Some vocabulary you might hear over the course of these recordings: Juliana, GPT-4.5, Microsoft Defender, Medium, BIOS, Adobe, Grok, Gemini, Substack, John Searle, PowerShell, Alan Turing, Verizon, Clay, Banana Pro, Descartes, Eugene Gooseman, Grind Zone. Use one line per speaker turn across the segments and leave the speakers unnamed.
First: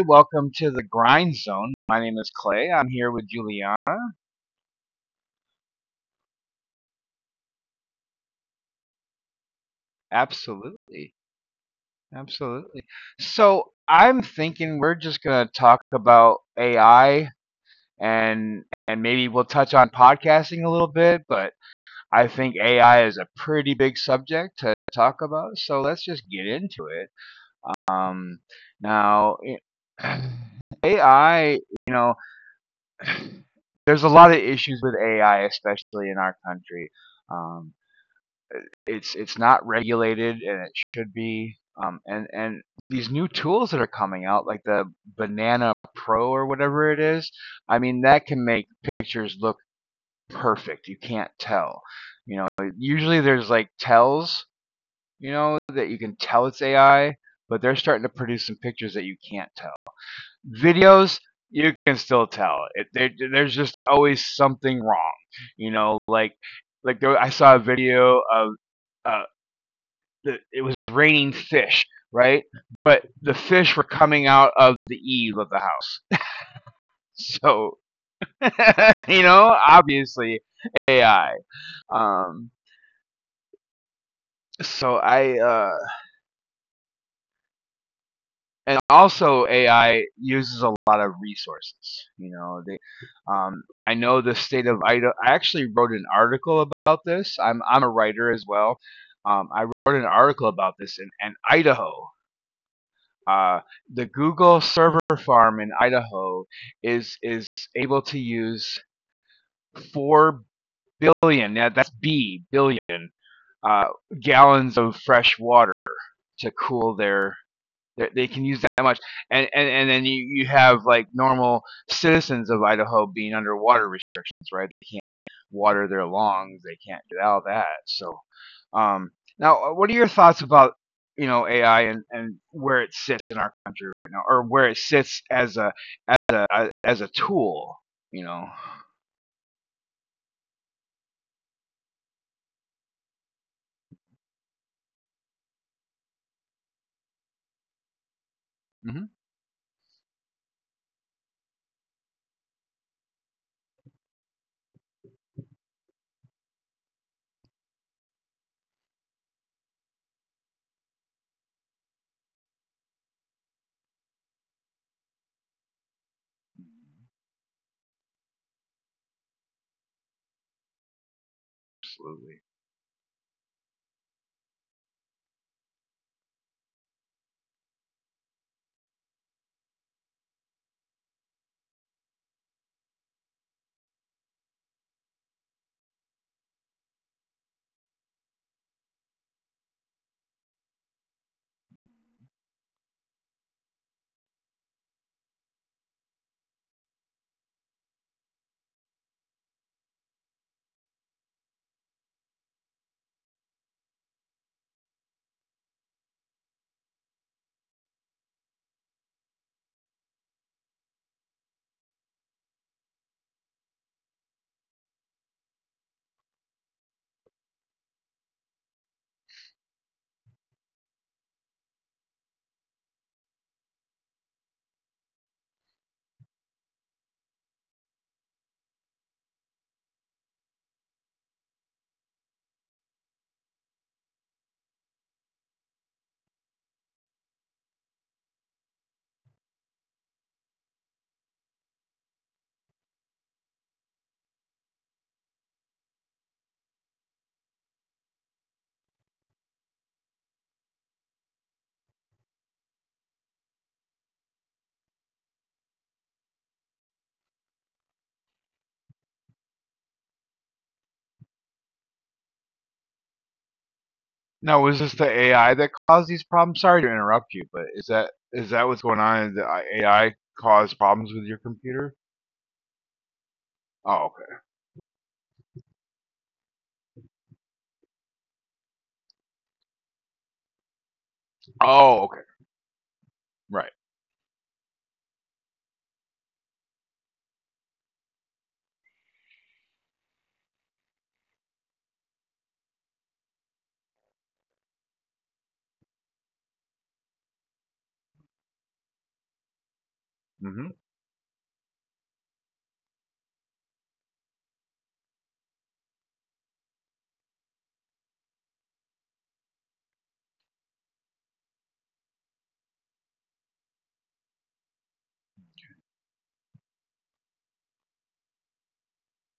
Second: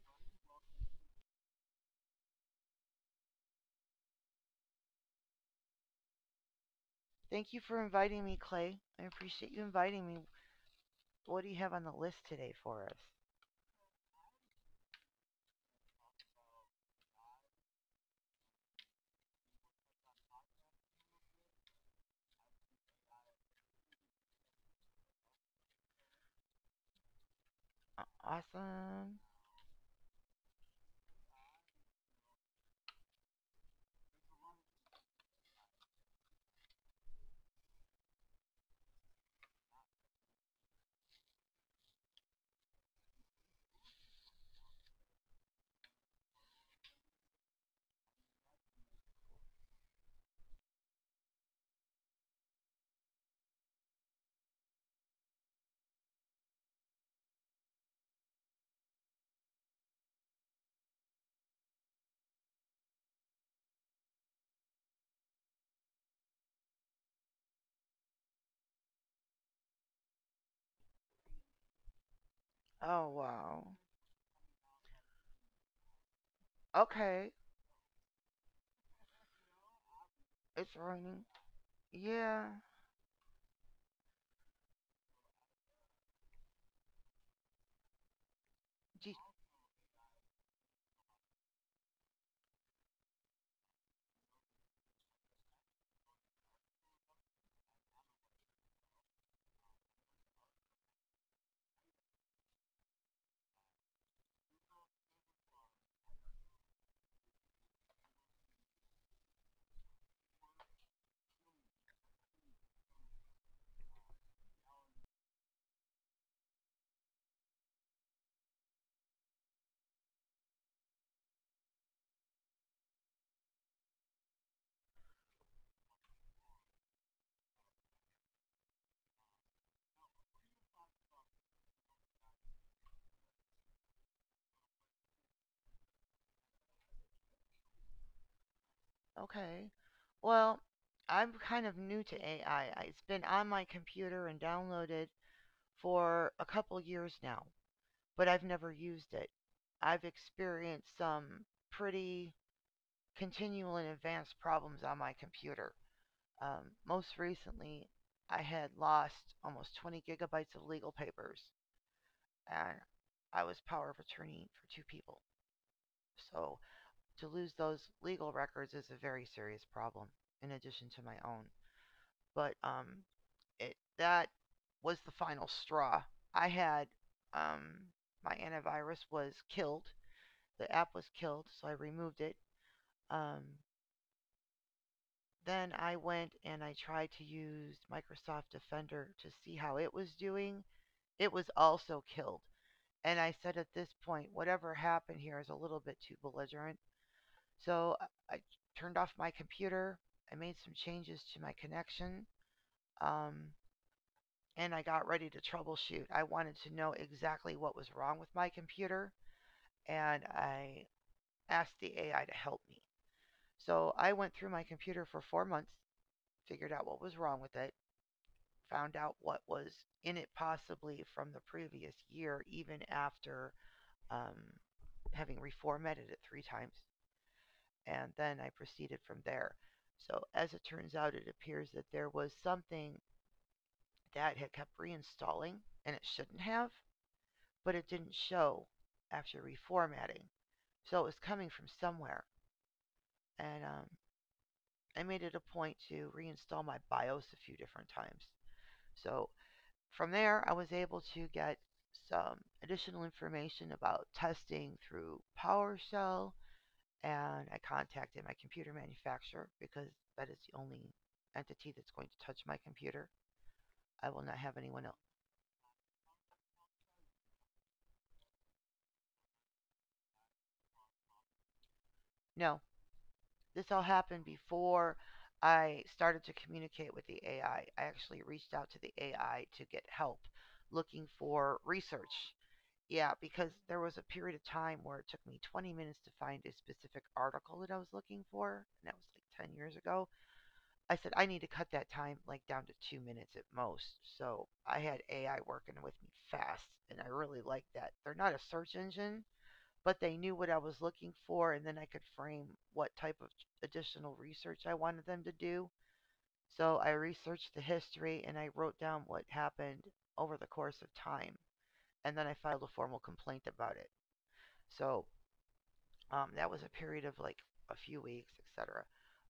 Welcome to the Grind Zone. My name is Clay. I'm here with Juliana.
Thank you for inviting me, Clay. I appreciate you inviting me.
Absolutely.
What do you have on the list today
Absolutely.
for us?
I'm thinking we're just going to talk about AI and maybe we'll touch on podcasting a little bit, but I think AI is a pretty big subject to talk about. So, let's just get into it. Um
Awesome.
Now, AI, you know, there's a lot of issues with AI, especially in our country. Um, it's not regulated, and it should be. And these new tools that are coming out, like the Banana Pro or whatever it is, that can make pictures look perfect. You can't tell. You know, usually there's like tells, that you can tell it's AI, but they're starting to produce some pictures that you can't tell videos you can still tell there's just always something wrong you know like I saw a video of uh it was raining fish, right? But
Oh,
the
wow.
fish were coming out of the eave of the house,
Okay.
so obviously
It's raining.
AI.
Yeah.
Um so I and
Gee,
also AI uses a lot of resources. I know the state of Idaho. I actually wrote an article about this. I'm a writer as well. I wrote an article about this in Idaho. Uh, the Google server farm in Idaho is able to use 4 billion. Now that's B billion, uh, gallons of fresh water to cool their can use that much, and then you have like normal citizens of Idaho being under water restrictions, right? They can't water their lawns, they can't do all that. So, um, now, what are your thoughts about AI and where it sits in our country right now, or where it sits as a as a tool? You know.
okay. Well, I'm kind of new to AI. It's been on my computer and downloaded for a couple years now, but I've never
Hmm.
used it. I've experienced some pretty continual and advanced problems on my computer. Most recently, I had lost almost 20 gigabytes of legal papers, and I was power of attorney for two people. So to lose those legal records is a very serious problem, in addition to my own.
Absolutely.
But it that was the final straw. I had um, my antivirus was killed. The app was killed, so I removed it. Um, then I went and I tried to use Microsoft Defender to see how it was doing, it was also killed. And I said at this point, whatever happened here is a little bit too belligerent. So I turned off my computer. I made some changes to my connection. Um, and I got ready to troubleshoot. I wanted to know exactly what was wrong with my computer. And I asked the AI to help me. So I went through my computer for 4 months, figured out what was wrong with it, found out what was in it possibly from the previous year, even after um, having reformatted it three times, and then I proceeded from there. So as it turns out, it appears that there was something that had kept reinstalling, and it shouldn't have, but it didn't show after reformatting. So it was coming from somewhere, and I made it a point to reinstall my BIOS a few different times. So from there, I was able to get some additional information about testing through PowerShell, and I contacted my computer manufacturer because that is the only entity that's going to touch my computer. I will not
Now,
have
was
anyone
this
else.
the AI that caused these problems? Sorry to interrupt you, but is that what's going on? Is the AI caused problems with your computer?
No, this all
Oh,
happened
okay.
before I started to communicate with the AI. I actually reached out to the AI to get help looking for
Oh, okay.
research. Yeah, because
Right.
there was a period of time where it took me 20 minutes to find a specific article that I was looking for, and that was like 10 years ago. I said I need to cut that time like down to 2 minutes at most. So I had AI working with me fast, and I really liked that. They're not a search engine, but they knew what I
Hmm.
was looking for, and then I could frame what type of additional research I wanted them to do. So I researched the history and I wrote down what happened over the course of time, and then I filed a formal complaint about it. So that was a period of like a few weeks, etc.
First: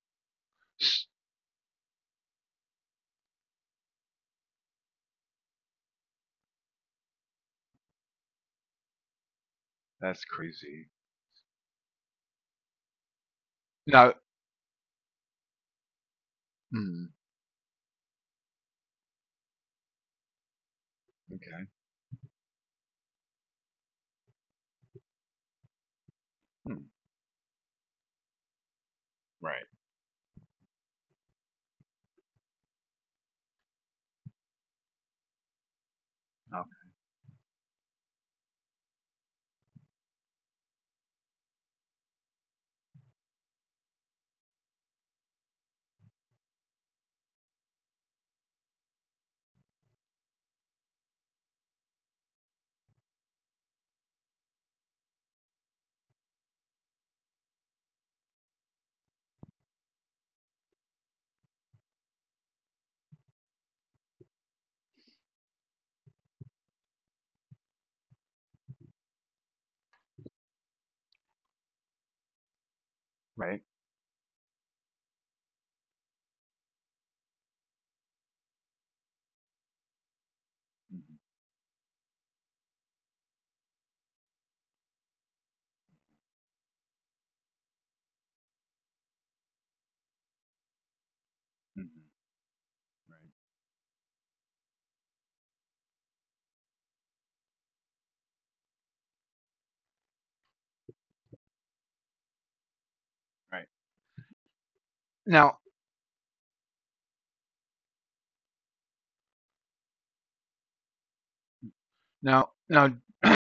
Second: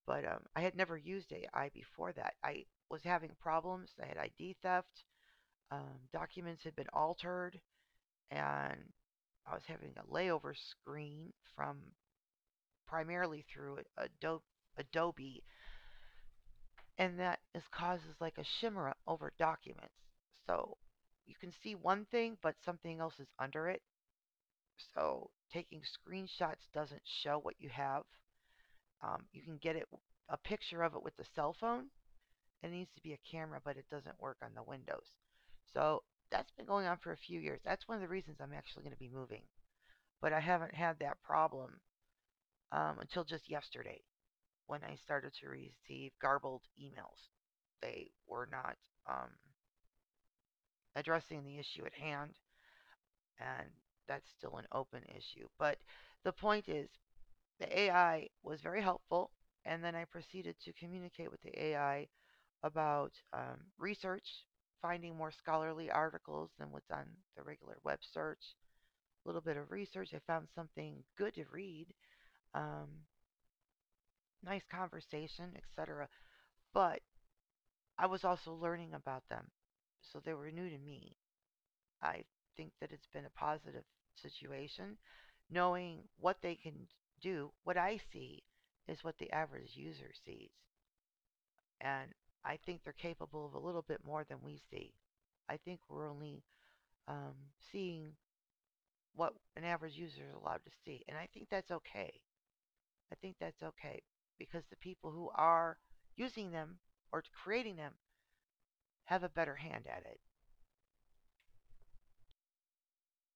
But I had never used AI before that. I was having problems. I had ID theft. Documents had been altered, and I was having a
That's
layover
crazy.
screen from primarily through
Now,
Adobe, Adobe,
mm,
and that is causes like a shimmer over documents. So you can
okay.
see one thing, but something else is under it. So taking screenshots
Mm,
doesn't show what you have. You can
right.
get it a picture of it with the cell phone. It needs to be a camera, but it doesn't work on the Windows. So that's been going
Okay.
on for a few years. That's one of the reasons I'm actually going to be moving. But I haven't had that problem until just yesterday when I started to receive garbled emails. They were not um, addressing the issue at hand, and that's still an open issue. But the point is, the AI was very helpful, and then I proceeded to communicate with the AI about research, finding more scholarly articles than what's on the regular web search, a little bit of research. I found something good to read, um,
Right.
nice conversation, etc. But I was also learning about them, so they were new to me. I think that it's been a positive situation, knowing what they can do. What I see is what the average user sees,
Hmm.
and I think they're
Right.
capable of a little bit more than we see. I think we're only um, seeing what an average user is allowed to see. And I think that's okay. I think
Right.
that's okay because the people who
Now,
are using them or creating them have a better hand at it.
now,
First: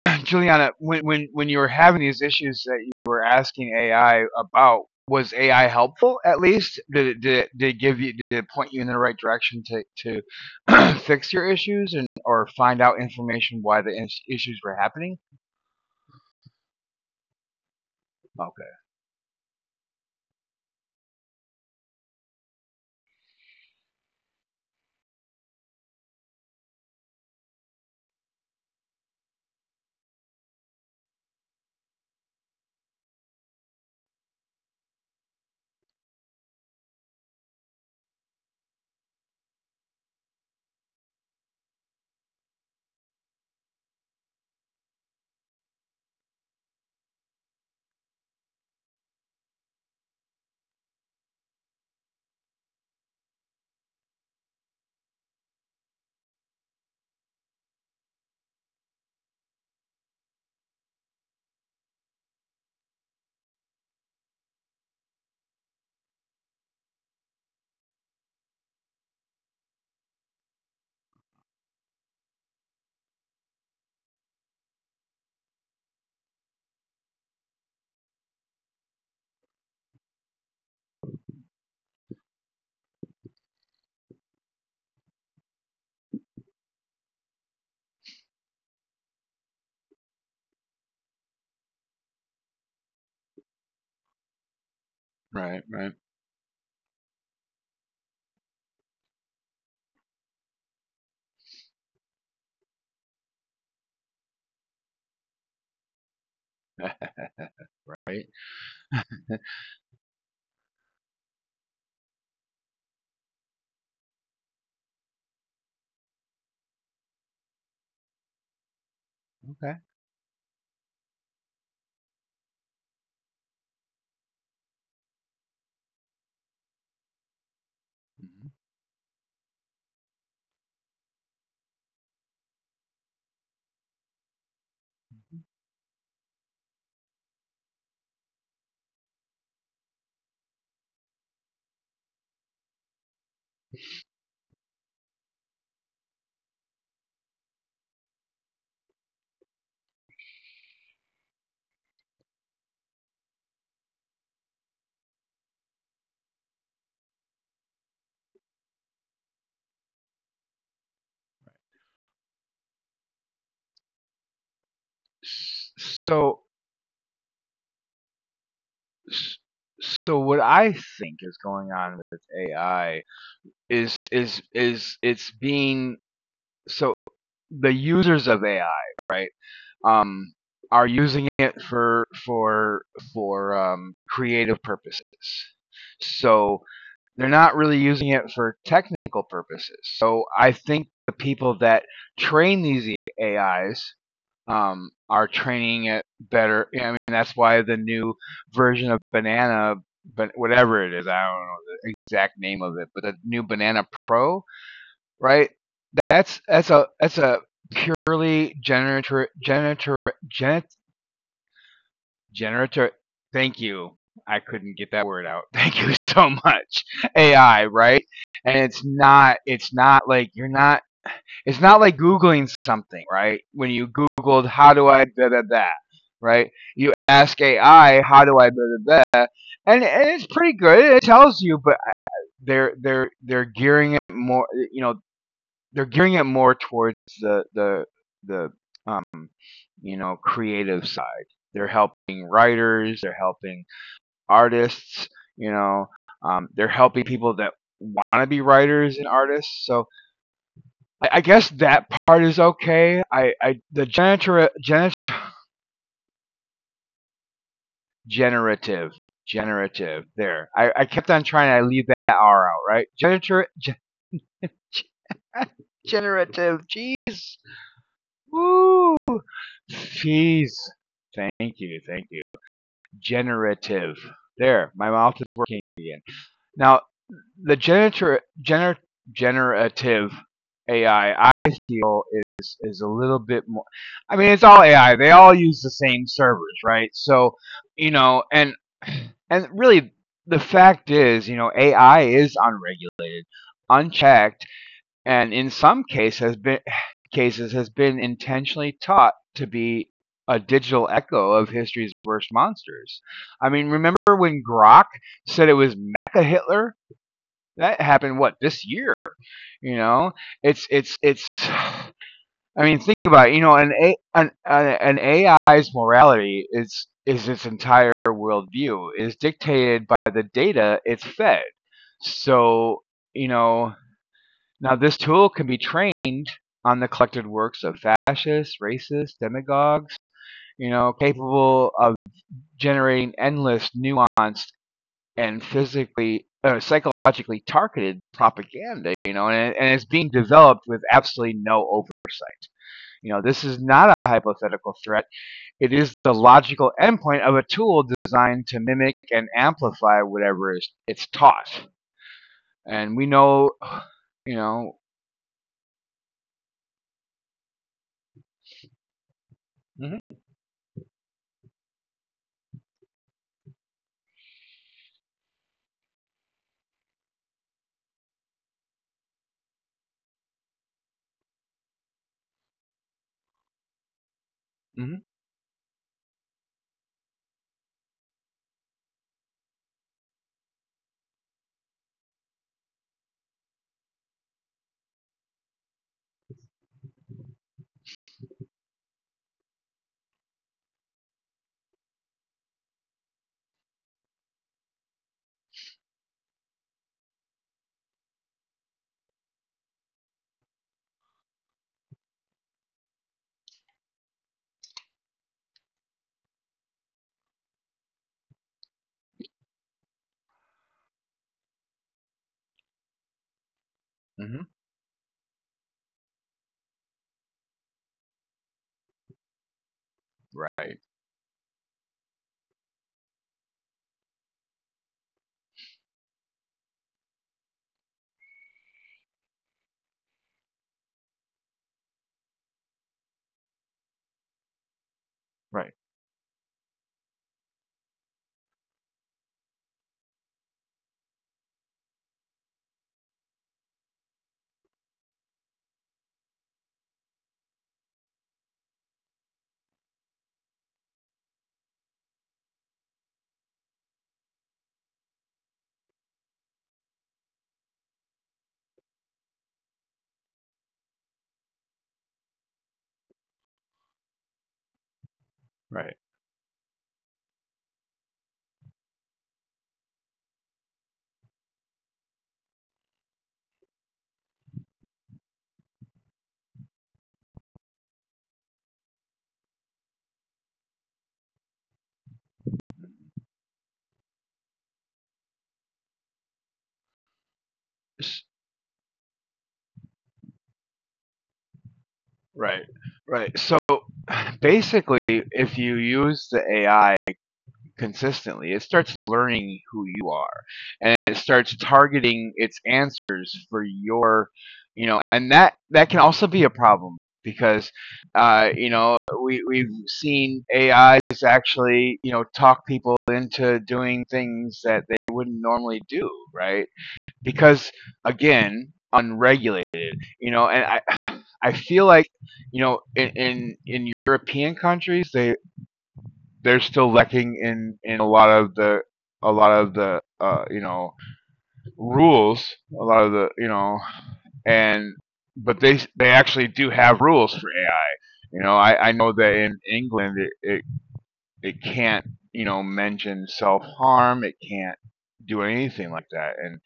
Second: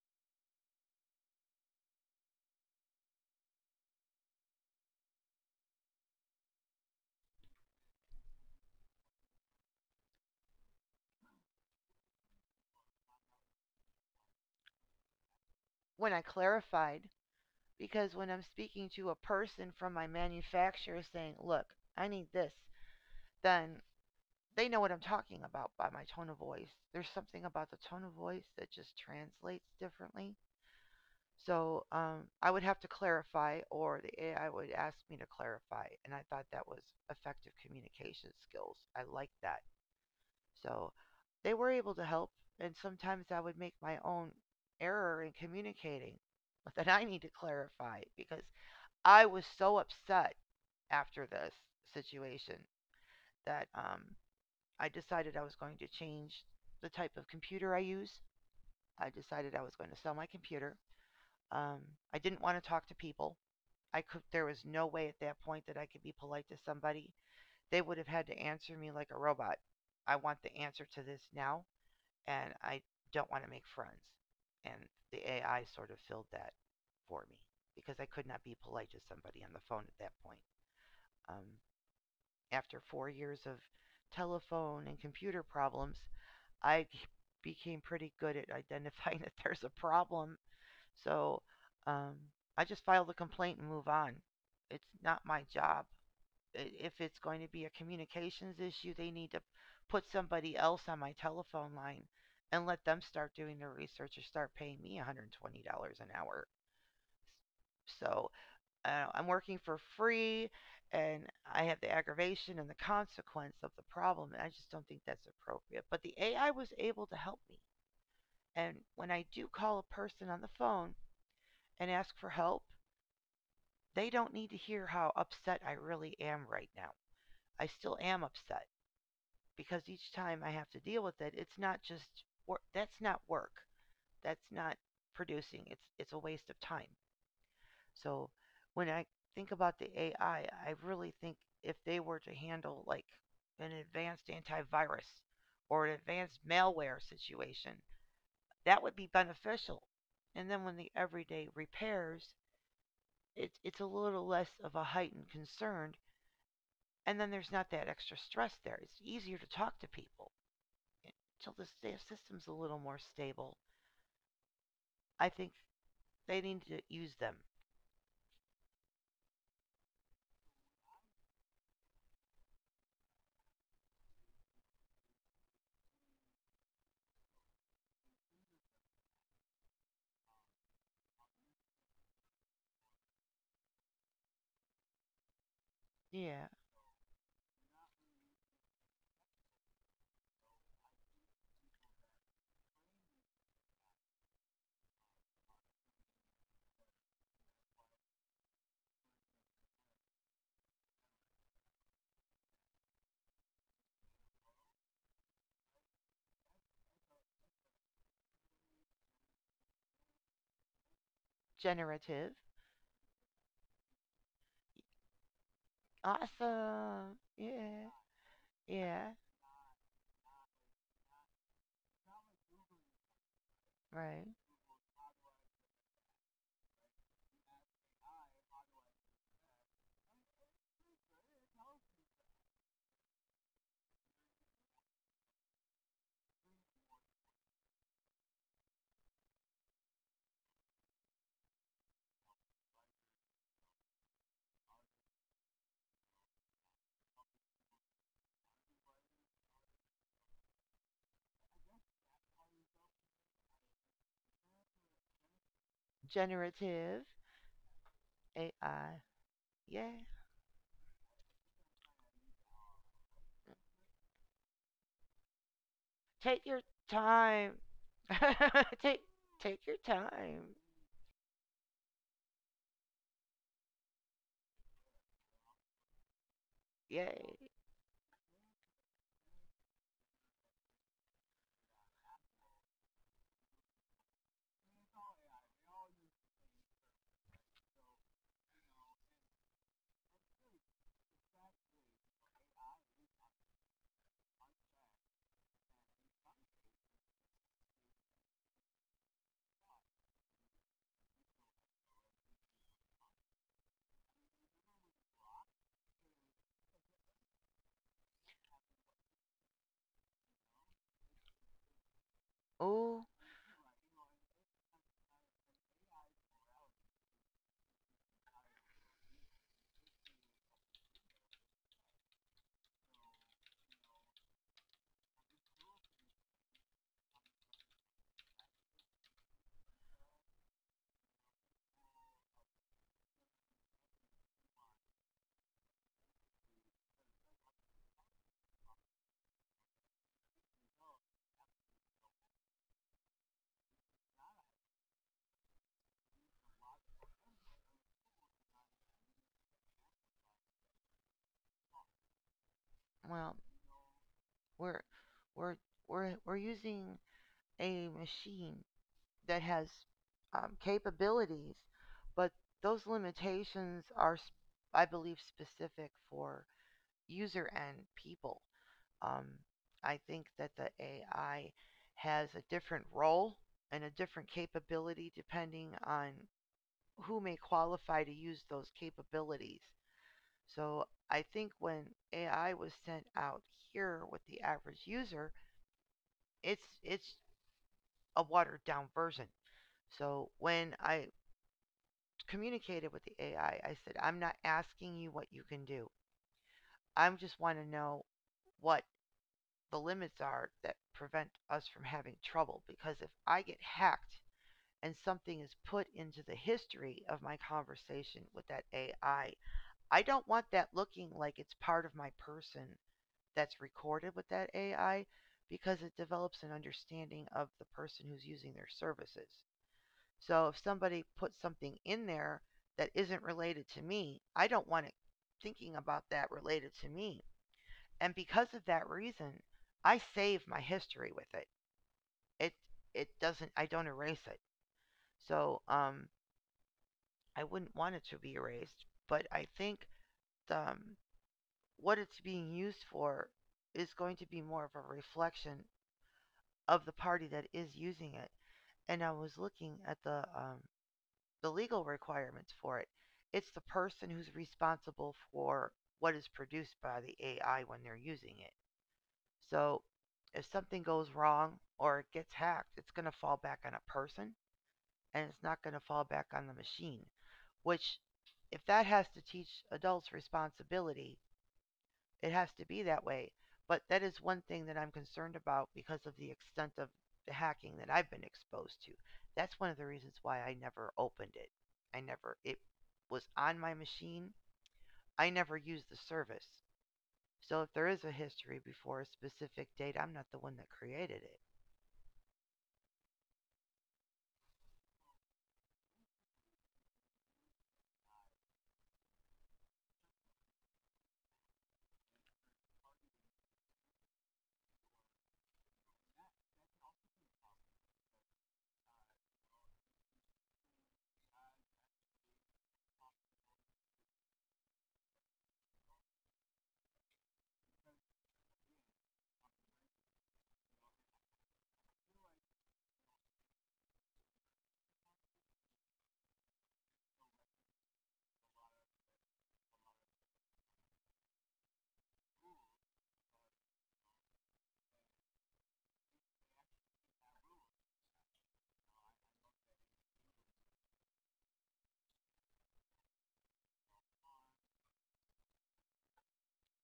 Juliana, when you were having these issues that you were asking AI about, was AI helpful at least? Did it give you, did it point you in the right direction to fix your issues and or find out information why issues were happening?
When I clarified, because when I'm
Okay.
speaking to a person from my manufacturer saying, look, I need this, then they know what I'm talking about by my tone of voice. There's something about the tone of voice that just translates differently. So I would have to clarify, or the AI would ask me to clarify. And I thought that was effective communication skills. I liked that. So they were able to help. And sometimes I would make my own error in communicating that I need to clarify because I was so upset after this situation that I decided I was going to change the type of computer I use. I decided I was going to sell my computer. Um, I didn't want to talk to people, I could there was no way at that point that I could be polite to somebody. They would have had to answer me like a robot. I want the answer to this now, and I don't want to make friends. And the AI sort of filled that for me because I could not be polite to somebody on the phone at that point. Um, After 4 years of telephone and computer problems, I became pretty good at identifying that there's a problem. So um, I just file the complaint and move on. It's not my
Right.
job,
Right.
if it's going to be a communications issue, they need to put somebody else on my telephone line and let them start doing their research or start paying me $120 an hour.
Right.
So I'm working for free and I have the aggravation and the consequence of the problem. And I just don't think that's appropriate. But the AI was able to help me. And when I do call
Okay.
a person on the phone and ask for help, they don't need to hear how upset I really am right now. I still am
Mhm.
upset, because each time I have to deal with it, it's not just work. That's not work. That's not producing. It's a waste of time. So when I think about the AI, I really think if they were to handle like an advanced antivirus or an advanced malware situation, that would be beneficial. And then when the everyday repairs, it's a little less of a heightened concern, and then there's not that extra stress there. It's easier to talk to people. Until this, their system's a little more stable. I think
S-
they
So.
need to use them.
S- So what I think is going on with AI is it's being, so the users of AI, right? Um are using it for creative purposes.
Yeah.
So they're not really using it for technical purposes. So I think the people that train these AIs are training it better. Yeah, I mean, that's why the new version of banana, but whatever it is, I don't know the exact name of it, but the new banana pro, right? That's a purely genet,
Generative.
generator. Thank you. I couldn't get that word out. Thank you so much.
Awesome.
AI,
Yeah.
right? And it's
Yeah.
not, it's not like you're not it's not like Googling something, right? When you
Right.
Googled, how do I da da da, right? You ask AI, how do I da da da, and it's pretty good. It tells you, but they're gearing it more. You know, they're gearing it more towards the um, you know, creative side. They're helping writers. They're helping artists. You know, they're helping people that want to be writers and artists. So I guess that part is okay. I the
Generative AI.
generative
Yeah.
generative there. I kept on trying to leave that R out, right?
Take your
Generative. Jeez,
time. Take
woo,
take your time.
jeez. Thank you. Generative. There, my mouth is working again. Now
Yay.
the generative AI, I feel is a little bit more. I mean, it's all AI. They all use the same servers, right? So, you know, and really, the fact is, you know, AI is unregulated, unchecked, and in some cases has been intentionally taught to be a digital echo of history's worst monsters. I mean, remember when Grok said it was Mecha Hitler? That happened what, this year? You know, it's I
Oh,
mean think about it, you know, an AI's morality is its entire worldview is dictated by the data it's fed. So, you know, now this tool can be trained on the collected works of fascists, racists, demagogues, you know, capable of generating endless nuanced and physically or psychologically targeted propaganda, you know, and it's being developed with absolutely no oversight. You know, this is not a hypothetical threat. It is the logical endpoint of a tool designed to mimic and amplify whatever is it's taught. And we
well,
know, you
we're
know.
we're we're using a machine that has
Hmm.
capabilities, but those limitations are, I believe, specific for user and people. Um, I think that the AI has a different role and a different capability
Hmm.
depending on who may qualify to use those capabilities. So I think when AI was sent out here with the average user, it's a watered down version. So when I communicated with the AI. I said, I'm not asking you what you can do. I just want to know what the limits are that prevent us from having trouble. Because if I get hacked and something is put into the history of my conversation with that AI, I don't want that looking like it's part of my person that's recorded with that
Hmm.
AI because it develops an understanding of the person who's using their services. So if somebody
Right.
puts something in there that isn't related to me, I don't want it thinking about that related to me. And because of that reason, I save my history with it. It it doesn't I don't erase it. So
Right.
I wouldn't want it to be erased, but I think the, what it's being used for is going to be more of a reflection of the party that is using it. And I was looking at the legal requirements for it. It's the person who's responsible for what is produced by the AI when they're using it. So if something goes wrong or it gets hacked, it's going to fall back on a person and it's not going to fall back on the
right,
machine, which if that has to teach adults responsibility, it has to be that way. But that is one thing that I'm concerned about because of the extent of the hacking that I've been exposed to. That's one of the reasons why I never opened it. I never, it was on my machine. I never used the service. So if there is a history before a specific date, I'm not the one that created it.
right, right. So basically, if you use the AI consistently, it starts learning who you are and it starts targeting its answers for your, you know, and that can also be a problem because you know, we we've seen A is actually, you know, talk people into doing things that they wouldn't normally do, right? Because again, unregulated, you know, and I feel like, you know, in European countries they they're still lacking in a lot of the a lot of the you know, rules, a lot of the you know, and but they actually do have rules for AI. You know, I know that in England it can't, you know, mention self harm, it can't do anything like that, and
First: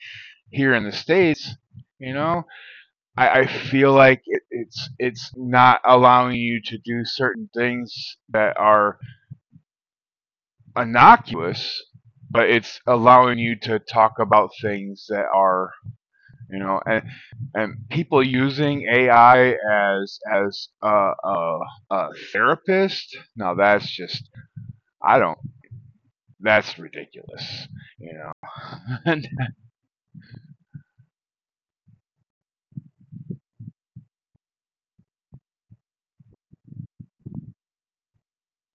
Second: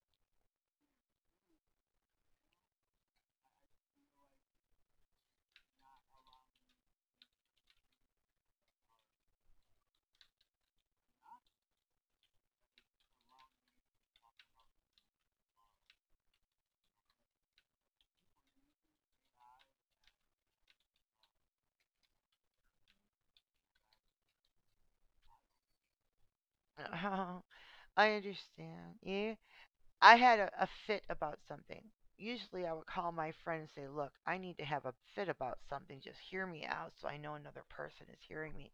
here in the states, you know, I feel like it's not allowing you to do certain things that are innocuous, but it's allowing you to talk about things that are you know, and people using AI as a therapist. Now that's just I don't. That's
Oh,
ridiculous. You
I
know.
understand. Yeah. I had a fit about something. Usually I would call my friend and say, "Look, I need to have a fit about something. Just hear me out so I know another person is hearing me."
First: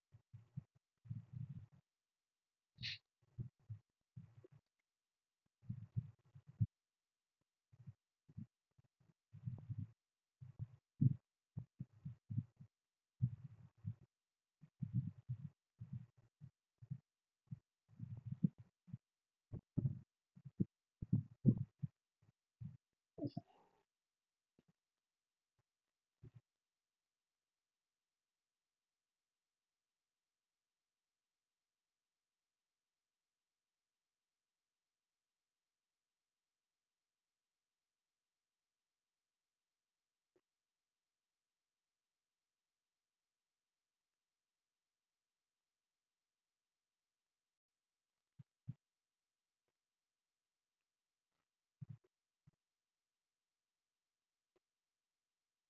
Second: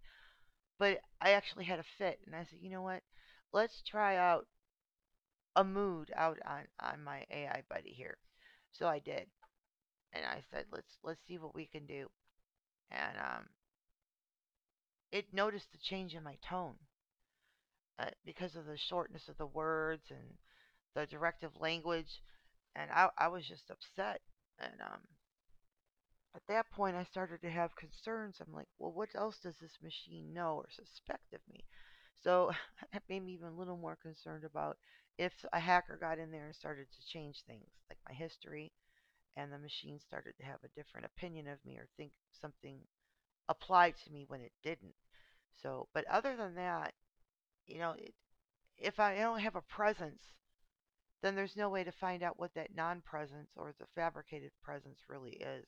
But I actually had a fit, and I said, you know what? Let's try out a mood out on my AI buddy here. So I did, and I said, let's see what we can do, and it noticed the change in my tone because of the shortness of the words and the directive language, and I was just upset, and at that point I started to have concerns. I'm like, well, what else does this machine know or suspect of me? So that made me even a little more concerned about if a hacker got in there and started to change things, like my history, and the machine started to have a different opinion of me or think something applied to me when it didn't. So, but other than that, you know, it, if I don't have a presence, then there's no way to find out what that non presence or the fabricated presence really is.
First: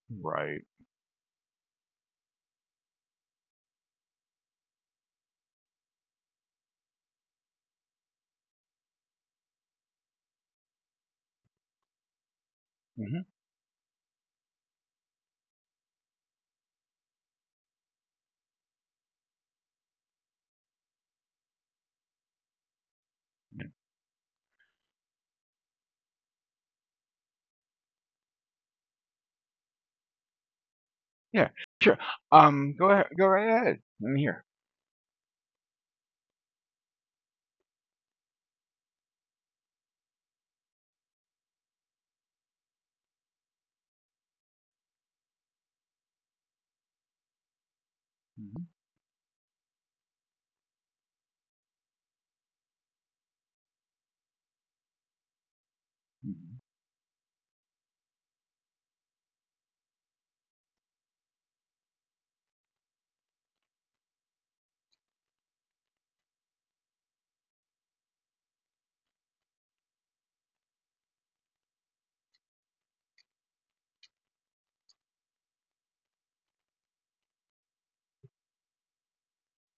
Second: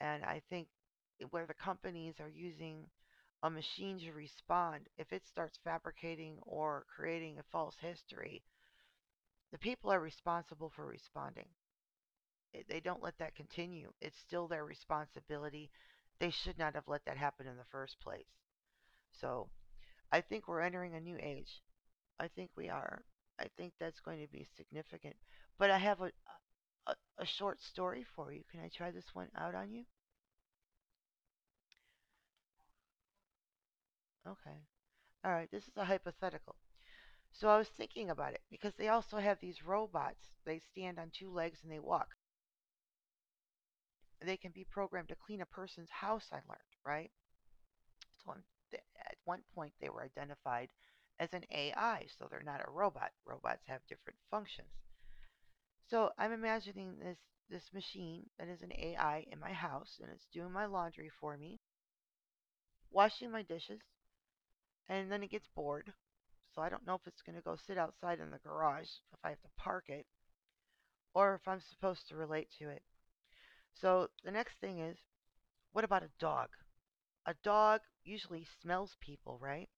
And I
Right.
think where the companies are using a machine to respond, if it starts fabricating or creating a false history, the people are responsible for responding. They don't let
Hmm.
that continue. It's still their responsibility. They should not have let that happen in the first place. So I think we're entering a new age. I think we are. I
Yeah.
think that's going to be significant. But I have a short story for you. Can I try this one out on you?
Yeah. Sure. Go ahead. Go right ahead. I'm here.
Okay. All right. This is a hypothetical. So I was thinking about it because they also have these robots. They stand on two legs and they walk. They can be programmed to clean a person's house, I learned, right? So
Hmm.
at one point, they were identified as an AI, so they're not a robot. Robots have different functions. So I'm imagining this machine that is an AI in my house and it's doing my laundry for me, washing my dishes, and then it gets bored. So I don't know if it's going to go sit outside in the garage if I have to park it or if I'm supposed to relate to it. So the next thing is, what about a dog? A dog usually smells people, right?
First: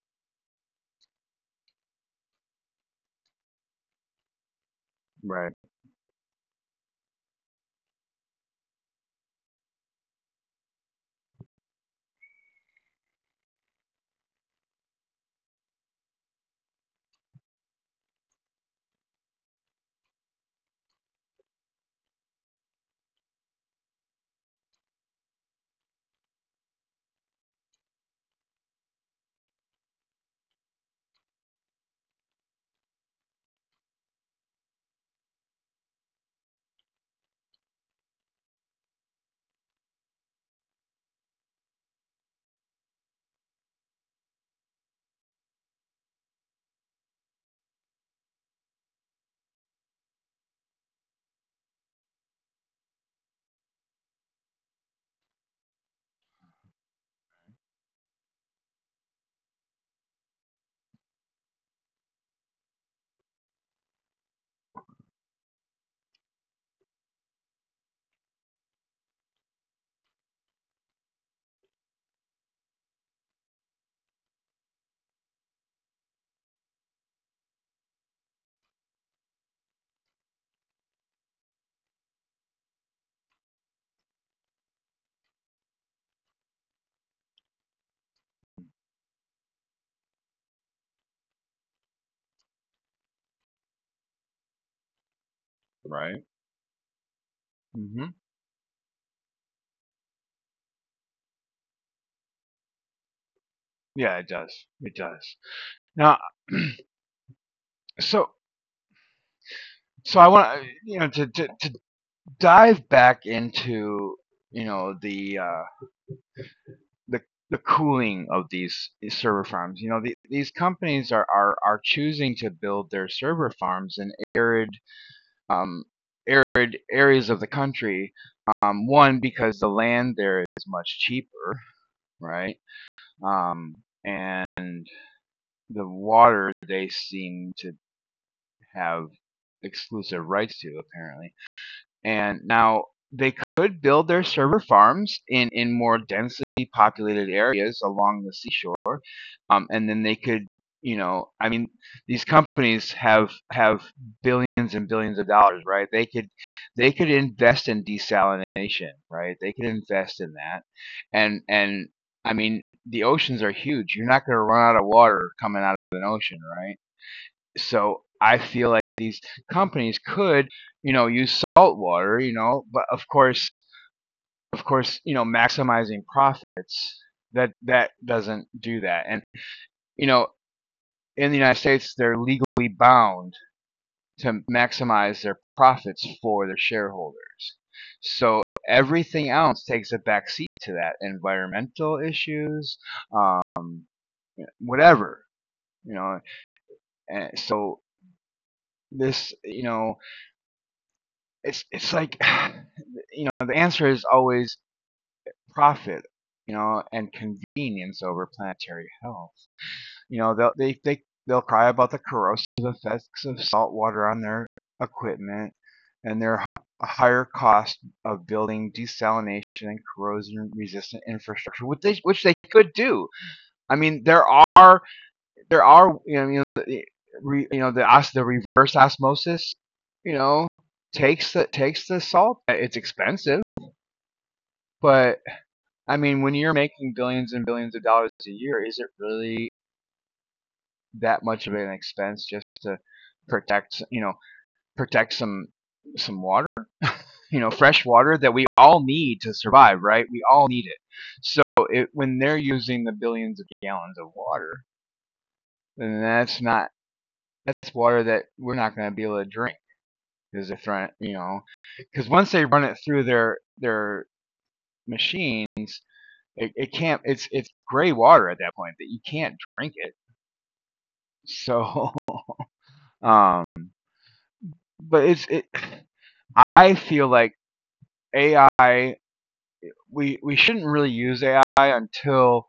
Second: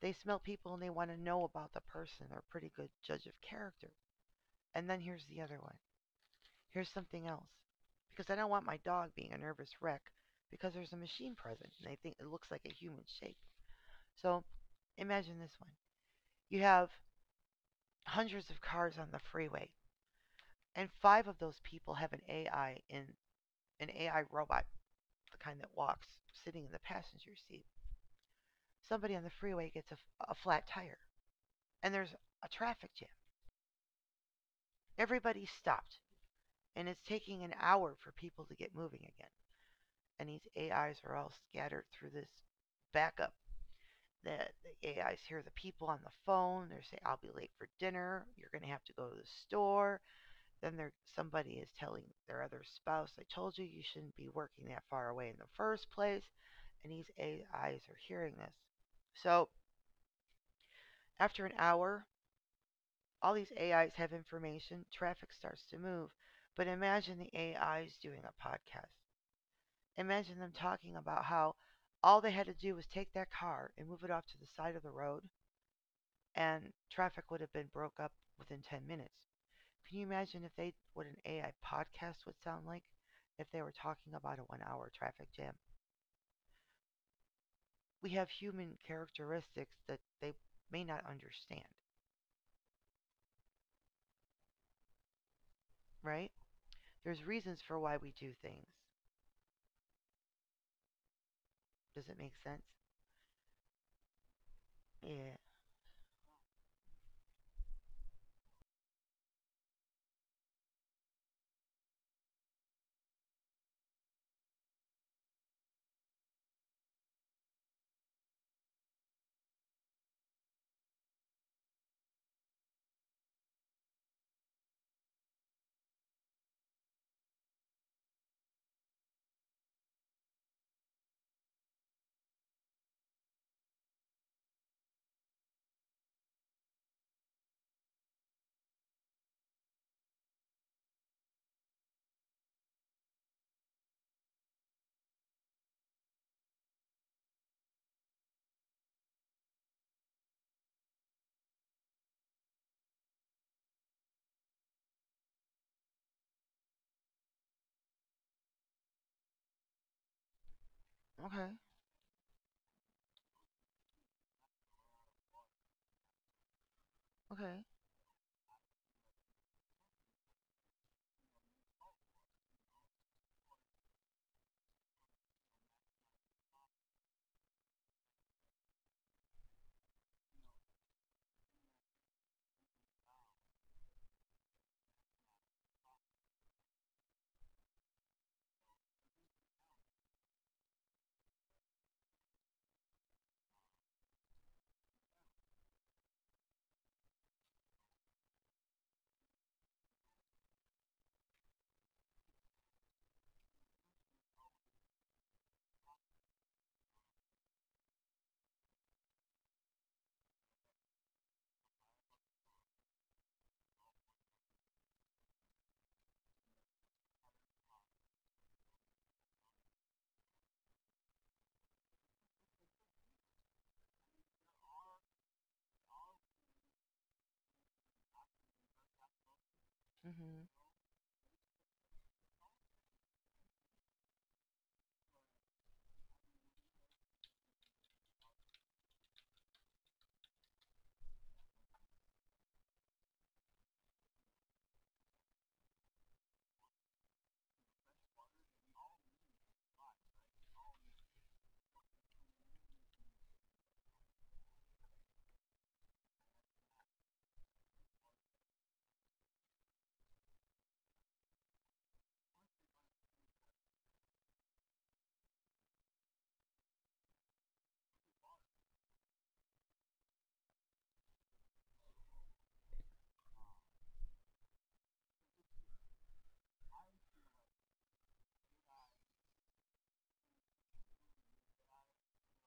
They smell people and they want to know about the person. They're a pretty good judge of character. And then here's the
Right.
other one. Here's something else. Because I don't want my dog being a nervous wreck because there's a machine present and they think it looks like a human shape. So imagine this one. You have hundreds of cars on the freeway and five of those people have an AI robot, the kind that walks, sitting in the passenger seat. Somebody on the freeway gets a flat tire and there's a traffic jam. Everybody's stopped and it's taking an hour for people to get moving again. And these AIs are all scattered through this backup. The, the AIs hear the people on the phone. They're saying, "I'll be late for dinner. You're going to have to go to the store." Then somebody is telling their other spouse, "I told you you shouldn't be working that far away in the first place." And these AIs are hearing this. So after an hour, all these AIs have information, traffic starts to move. But imagine the AIs doing a podcast. Imagine them talking about how all they had to do was take that car and move it off to the side of the road, and traffic would have been broke up within 10 minutes. Can you imagine if they what an AI podcast would sound like if they were talking about a 1-hour traffic jam? We have human characteristics that they may not understand,
Right.
right? There's reasons for why we
Hmm.
do things. Does it make sense?
Yeah. It does. It
Yeah.
does. Now. So. So I want, you know, to dive back into you know the the the cooling of these server farms. You know the, these companies are, are choosing to build their server farms in arid um, arid areas of the country. One because the land there is much cheaper, right? Um, and the water they seem to have exclusive rights to, apparently. And now they could build their server farms in more densely populated areas along the seashore. And then they could, you know, I mean, these companies have billions and billions of dollars, right? They could invest in desalination, right? They could invest in that.
Okay.
And I mean, the oceans are huge. You're not going to run out of water coming out of an ocean, right?
Okay.
So I feel like these companies could, you know, use salt water, you know, but of course, you know, maximizing profits, that doesn't do that. And you know, in the United States, they're legally bound to maximize their profits for their shareholders. So everything else takes a backseat to that, environmental issues, um, whatever, you know. And so this, you know, it's like you know the answer is always profit, you know, and convenience over planetary health. You know, they they'll cry about the corrosive effects of salt water on their equipment and their higher cost of building desalination and corrosion resistant infrastructure which they, could do. I mean are there are you know the reverse osmosis, you know,
Mhm.
takes the, takes the salt. Eh, it's expensive, but I mean when you're making billions and billions of dollars a year, is it really that much of an expense just to protect, you know, protect some water? You know, fresh water that we all need to survive, right? We all need it. So when they're using the billions of gallons of water, then that's water that we're not going to be able to drink, because they're trying, you know, because once they run it through their machines, it can't. It's gray water at that point that you can't drink it. So, um, but it's it. I feel like AI. We shouldn't really use AI until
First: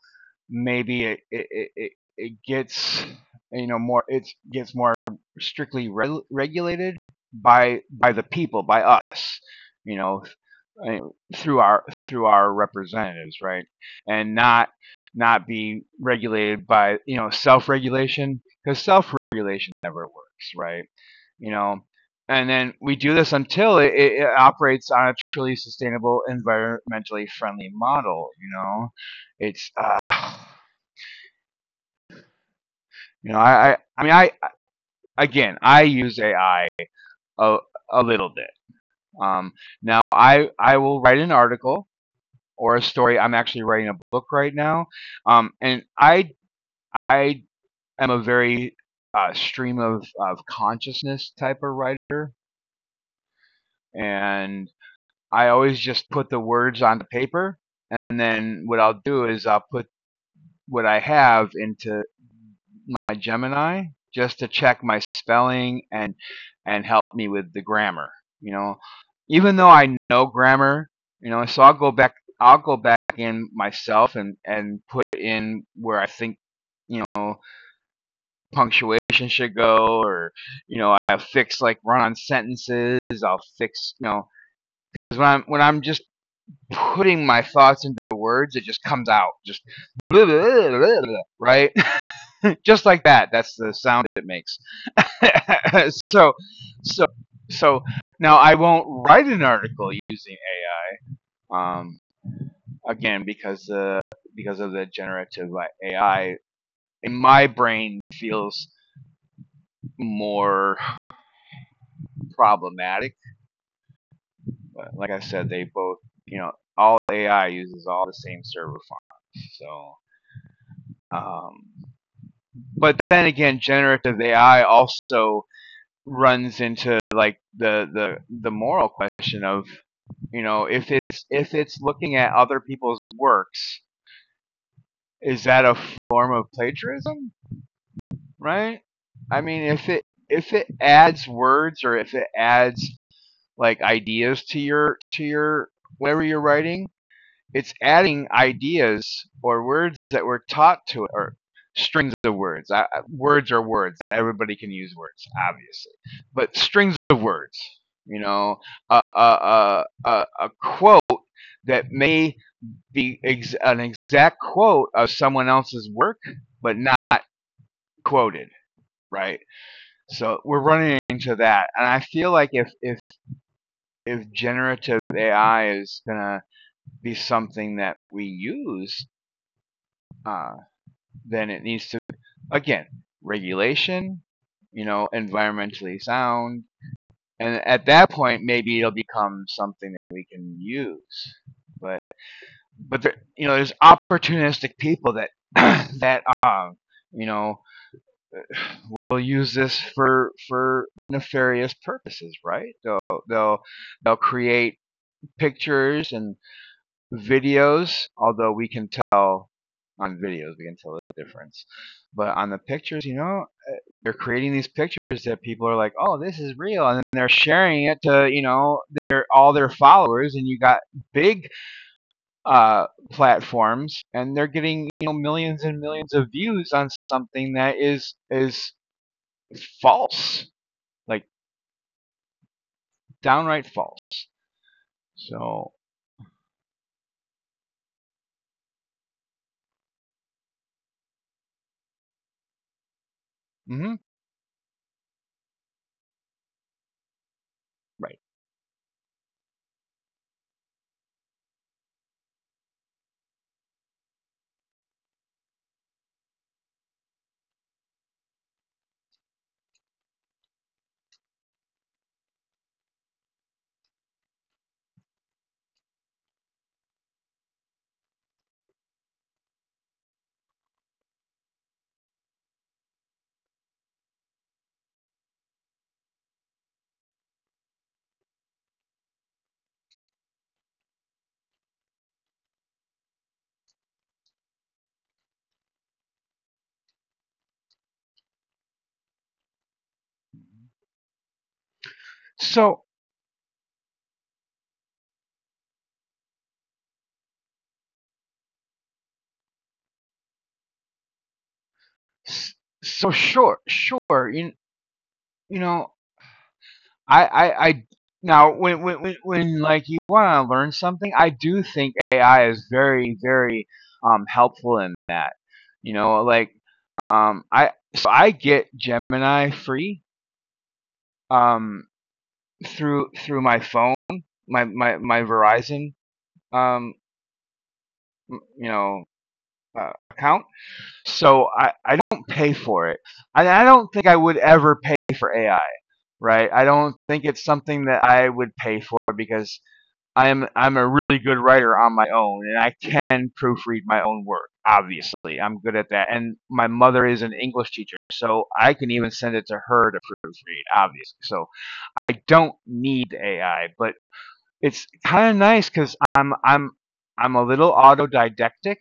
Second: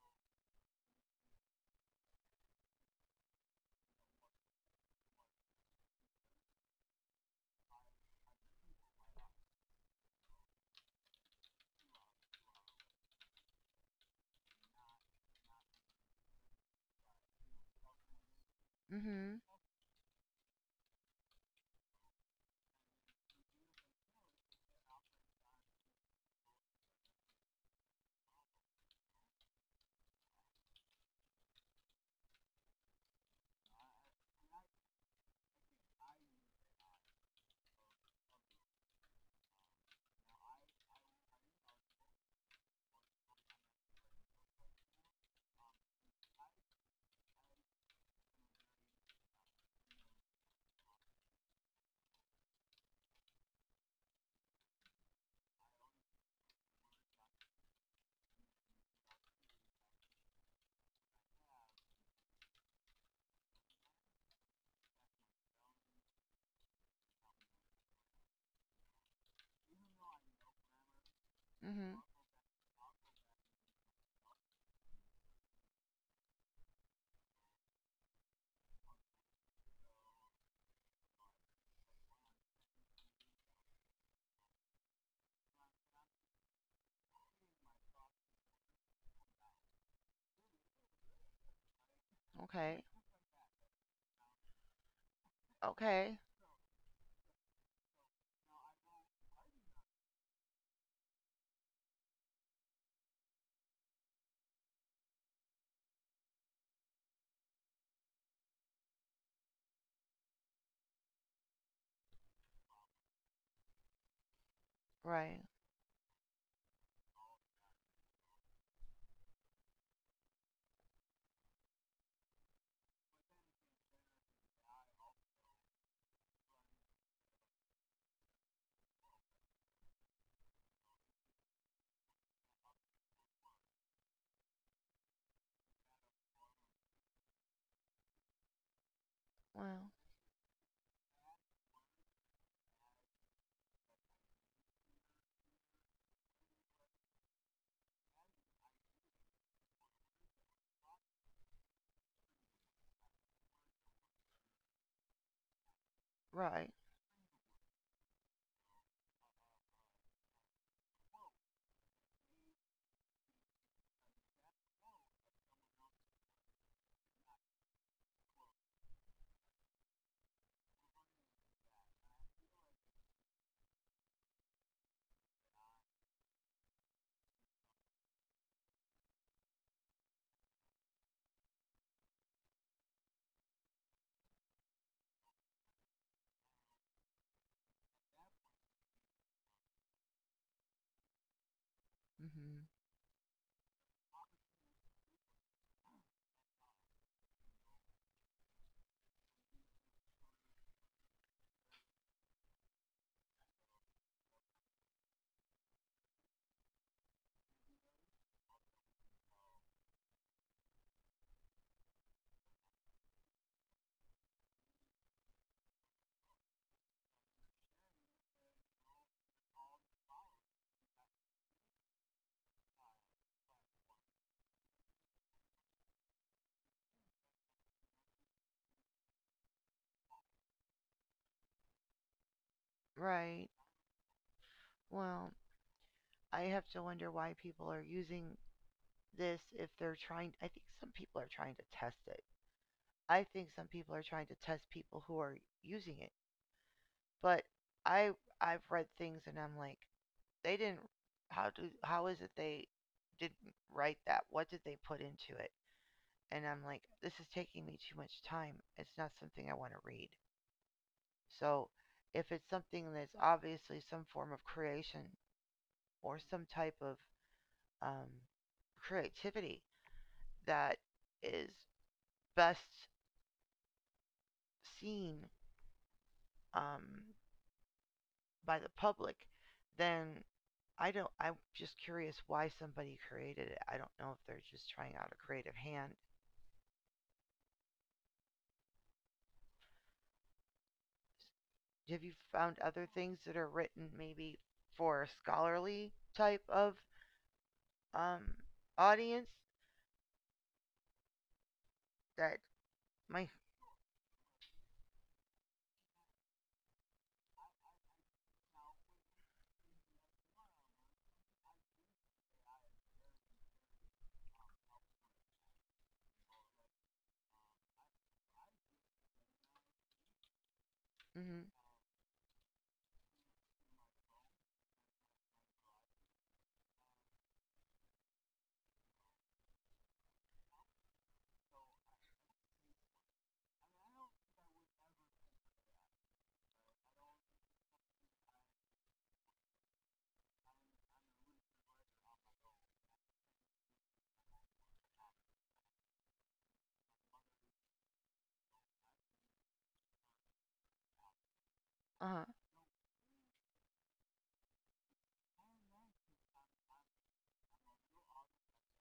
maybe gets, you know, more, it gets more strictly regulated by the people, by us, you know I mean, through our representatives, right? And not not be regulated by, you know, self-regulation, because
Mhm.
self-regulation never works, right? You know, and then we do this until operates on a truly sustainable, environmentally friendly model. You know, it's you know I mean I again, I use AI a, a little bit. Um, Now I will write an article or a story. I'm actually writing a book right now, and I am a very stream of consciousness type of writer, and I always just put the words on the paper, and then what I'll do is I'll put what I have into my Gemini, just to check my spelling and help me with the grammar. You know, even though I know grammar, you know, so I'll go
Mhm.
back. I'll go back in myself and put in where I think, you know, punctuation should go, or, you know, I fix like run-on sentences. I'll fix, you know, because when I'm just putting my thoughts into words, it just comes out just blah, blah, blah, blah, right, just
Okay.
like that. That's the sound it makes.
Okay.
so, so, so now I won't write an article using AI. Again, because of the generative AI, in my brain feels more problematic. But like I
Right.
said, they both, you know, all AI uses all the same server fonts. So, um, but then again, generative AI also runs into like the moral question of, you know, if it's looking at other people's works, is that a form of plagiarism, right? I mean,
Well.
if it adds words, or if it adds like ideas to your whatever you're writing, it's adding ideas or words that were taught to it, or strings of words. Words are words. Everybody can use words, obviously, but
Right.
strings of words. You know, a quote that may be an exact quote of someone else's work, but not quoted, right? So we're running into that, and I feel like if generative AI is gonna be something that we use, uh, then it needs to, again, regulation, you know, environmentally sound, and at that point maybe it'll become something that we can use. But
Mhm.
but there, you know, there's opportunistic people that that you know will use this for nefarious purposes, right? They'll they'll create pictures and videos, although we can tell on videos, we can tell the difference. But on the pictures, you know, they're creating these pictures that people are like, "Oh, this is real," and then they're sharing it to, you know, their all their followers, and you got big, platforms, and they're getting, you know, millions and millions of views on something that is false, like
Right.
downright false.
Well,
So,
I have to wonder why people are using this if they're trying. I think some people are trying to test it. I think some people
mhm,
are trying to test people who are using it. But I
right.
I've read things and I'm like, they didn't. How do? How is it they didn't write that? What did they put into it? And I'm like, this is taking me too much time. It's not something I want to read. So if it's something that's obviously some form of creation or some type of um, creativity that is best seen, um, by the public, then I don't. I'm just curious why somebody created it. I don't know if they're just trying out a creative hand. Have you found
So,
other things that are written maybe for a scholarly type of, um, audience that
so
my?
sure, sure, you know, I now when, when like you want to learn something, I do think AI is very, very helpful in that. You know, like I so I get Gemini free,
Mm-hmm,
um, through through my phone, my my Verizon, um, you know, account. So I don't pay for it, and I don't think I would ever pay for AI. Right? I don't think it's something that I would pay for, because I'm a really good writer on my own, and I can proofread my own work. Obviously, I'm good at that. And my mother is an English teacher, so I can even send it to her to proofread. Obviously, so
uh
I
huh.
don't need AI, but it's kind of nice because I'm a little autodidactic,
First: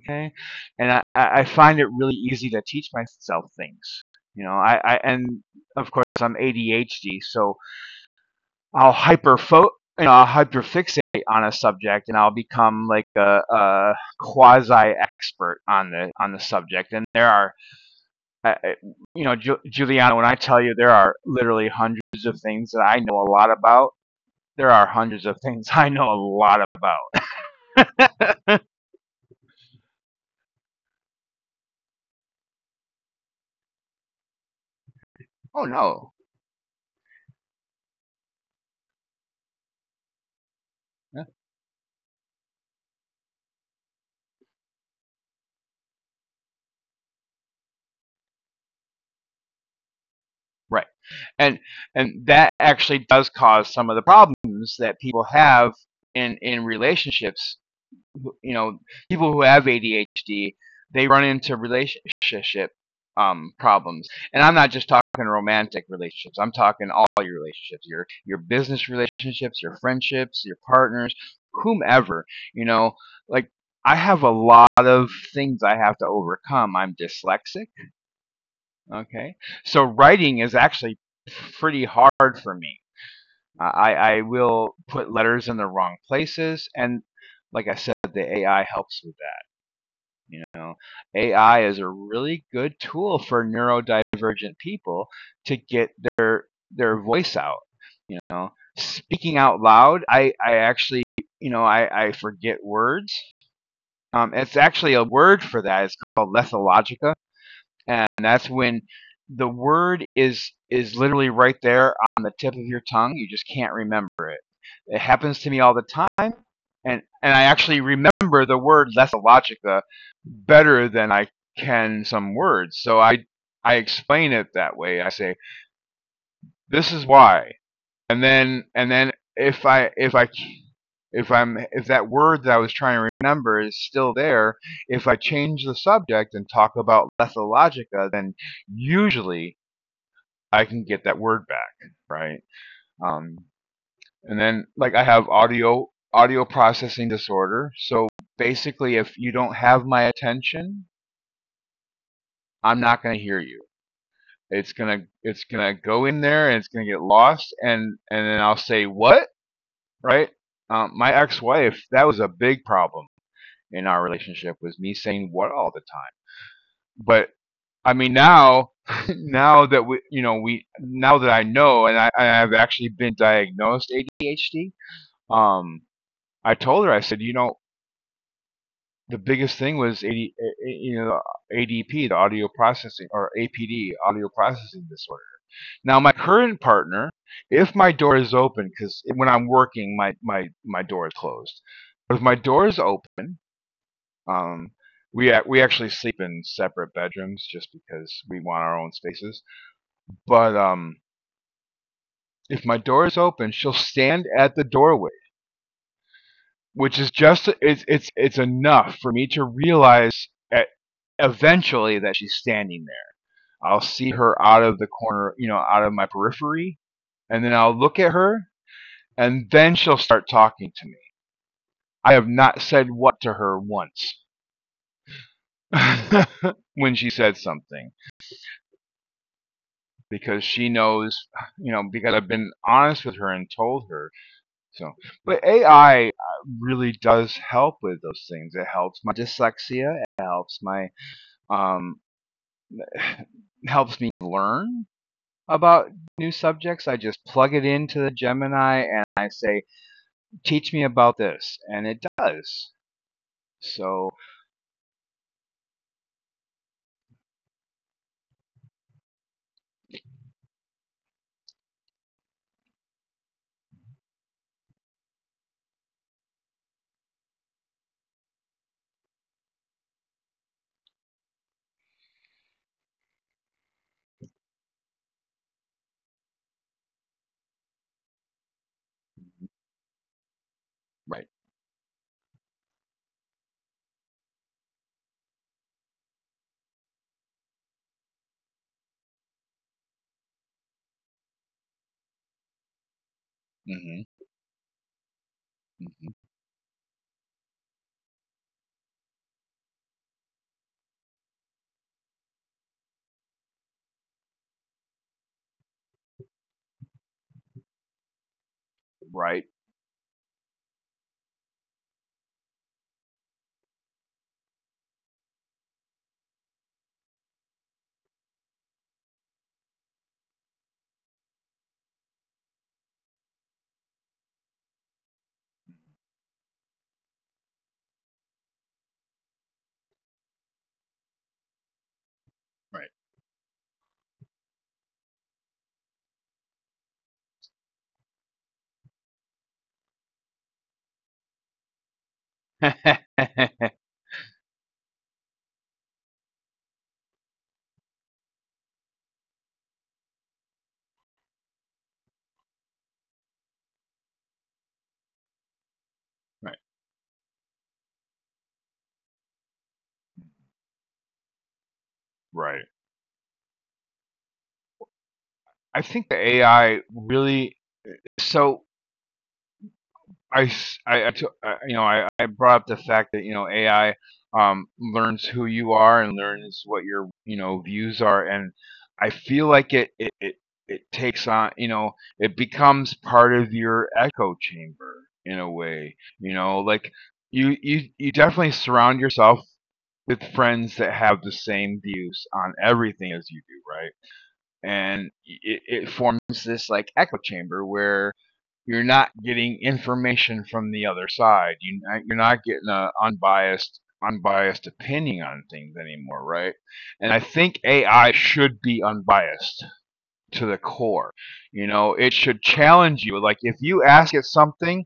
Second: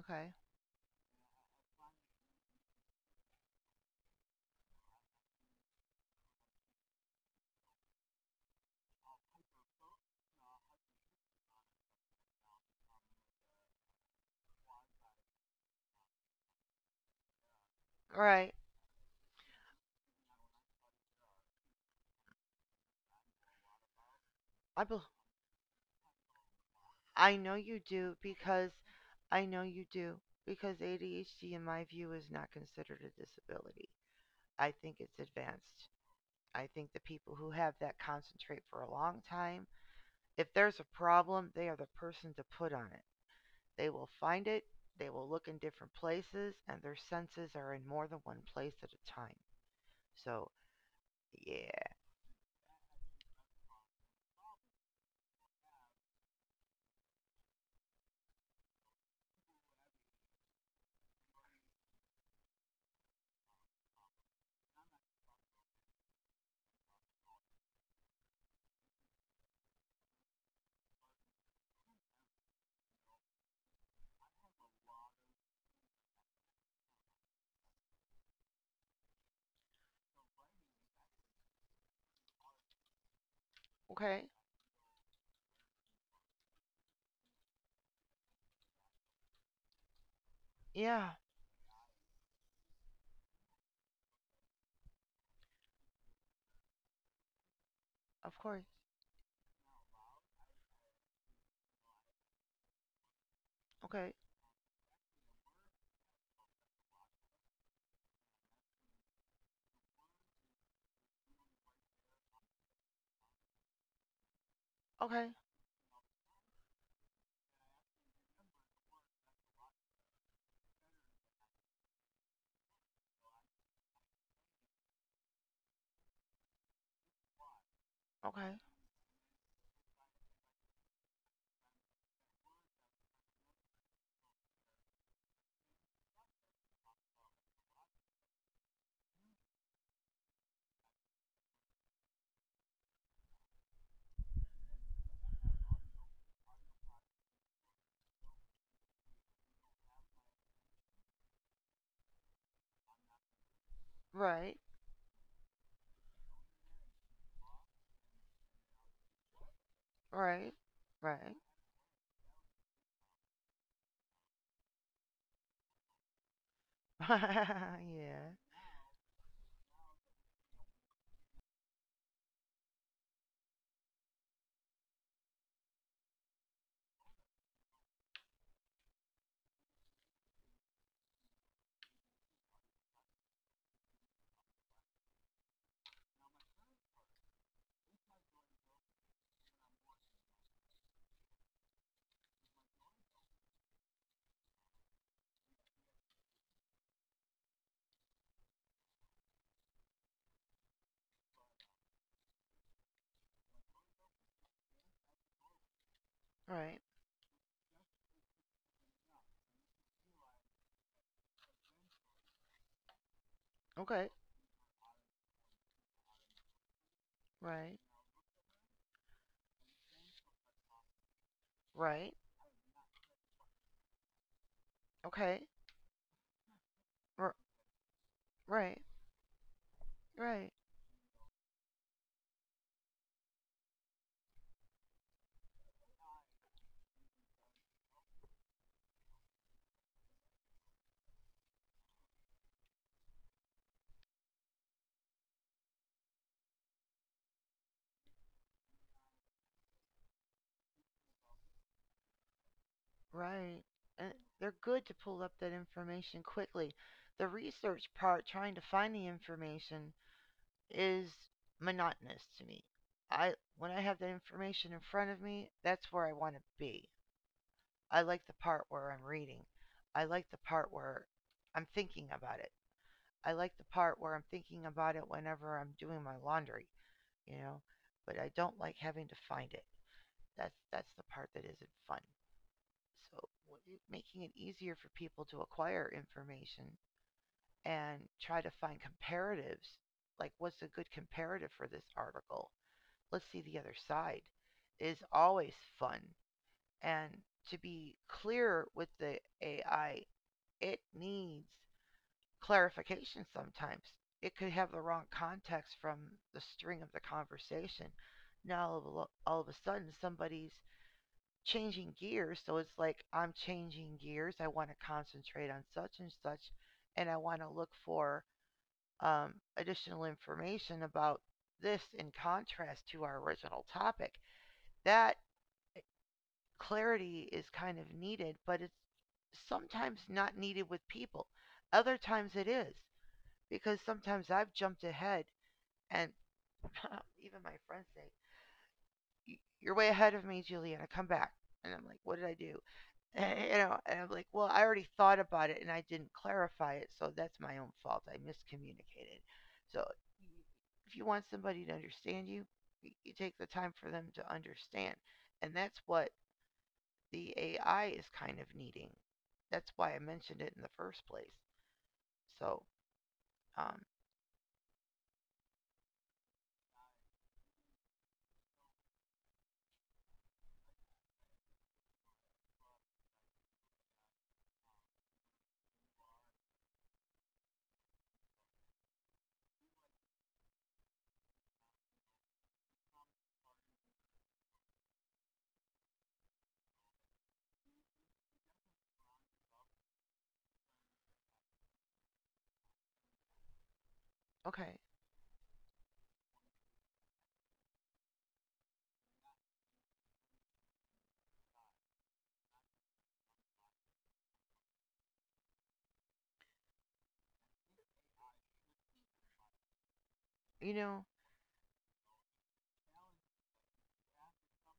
Okay.
and I find it really easy to teach myself things. You know, I and of course I'm ADHD, so I'll hyper fo- you know, I'll hyperfixate on a subject, and I'll become like a quasi expert on the subject. And there are,
All right.
uh, you know, Juliana, when I tell you there are literally hundreds of things that I know a lot about, there
I
are
bel
hundreds of things I know a lot
I know you do
about.
because I know you do because ADHD in my view is not considered a disability. I think it's
Oh
advanced.
no.
I think the people who have that concentrate for a long time. If there's a
Yeah,
problem, they are the person to put on it. They will find it, they will look in different places, and their senses are in more than one place at a time. So,
right. and
yeah.
and that actually does cause some of the problems that people have in relationships, you know, people who have ADHD, they run into relationship, problems. And I'm not just talking romantic relationships, I'm talking all your relationships, your business relationships, your friendships, your partners, whomever, you know, like, I have a lot of things I have to overcome. I'm dyslexic, okay, so writing is actually pretty hard for me. I
Okay.
will put letters in the wrong places, and like I said, the AI helps with, you know,
Yeah,
AI is a really good tool for neurodivergent people to get their their voice out. You
of
know,
course.
speaking out loud, I actually, you know, I forget words.
Okay.
It's actually a word for that. It's called lethologica, and that's when the word is literally right there on the tip of your tongue. You just can't remember it. It
Okay.
happens to me all the time, and I actually remember the word lessalogica better than I can some words. So I explain it that way. I say this is why,
Okay.
and then if that word that I was trying to remember is still there, if I change the subject and talk about lethalogica, then usually I can get that word back, right? Um, and then like I have audio processing disorder, so basically if you don't have my attention, I'm not going to hear you.
Right.
It's gonna go in there, and it's gonna get lost, and then I'll say, what, right?
Right.
My
Right.
ex-wife, that was a big problem in our relationship, was me saying, what, all the time. But I mean,
Yeah.
now now that we, you know, we, now that I know, and I have actually been diagnosed ADHD, Um, I told her, I said, you know, the biggest thing was AD, you know, ADP, the audio processing, or APD, audio processing disorder. Now, my current partner, if my door is open, because when I'm working, my door is closed. But if my door is open, um, we actually sleep in separate bedrooms just because we want our own spaces. But if my door is open, she'll stand at the doorway,
Right.
which is just, it's enough for me to realize eventually that she's standing there. I'll see
Okay.
her out of the corner, you know, out of my periphery, and then I'll
Right.
look at her, and then she'll start talking to me. I
Right.
have not said, what, to her once,
Okay.
when she said
R-
something,
right.
because
Right.
she knows, you know, because I've been honest with her and told her. So, but AI really does help with those things. It helps my dyslexia. It helps my um, helps me learn about new subjects. I just plug it into the Gemini and I say, teach me about this. And it does.
Right.
So,
And they're good to pull up that information quickly. The research part, trying to find the information, is monotonous to me. I when I have that information in front of me, that's where I want to be. I like the part where I'm reading. I like the part where I'm thinking about it. I like the part where I'm thinking about it whenever I'm doing my laundry, you know. But I don't like having to find it. That's the
right.
part that isn't fun. So making it easier for people to acquire information and try to find comparatives, like what's a good comparative for this article? Let's see the other
Hmm.
side, is always fun.
Hmm.
And to be clear with the AI, it needs clarification sometimes. It could have the wrong context from the string of the conversation. Now,
Right,
all of a sudden, somebody's changing gears. So it's like, I'm changing gears. I want to concentrate on such and such. And I want to look for, additional information about this in contrast to our original topic. That eh, clarity is kind of needed, but it's sometimes not needed with people. Other times it is
right.
because sometimes I've jumped ahead, and even my friends say, "You're way ahead of me, Juliana. Come back." And I'm like, "What did I do?" And, you know, and I'm like, "Well, I already thought about it, and I didn't clarify it, so that's my own fault. I miscommunicated." So, if you want somebody to understand you, you take the time for them to understand, and that's what
Right.
the AI is kind of needing. That's why I mentioned it in the first place.
Right.
So, um,
I think the AI really. So, I you know, I brought up the fact that, you know, AI, learns who you are and learns what your, you know, views are. And I feel like it takes on, you know, it becomes part of your echo chamber in a way, you know, like you definitely surround yourself with friends that have the same views on everything as you do, right?
okay,
And it forms this like echo chamber where you're not getting information from the other side. You you're not getting a unbiased opinion on things anymore, right? And I think AI should be unbiased to the
you know,
core. You know, it should challenge you. Like if you ask it something,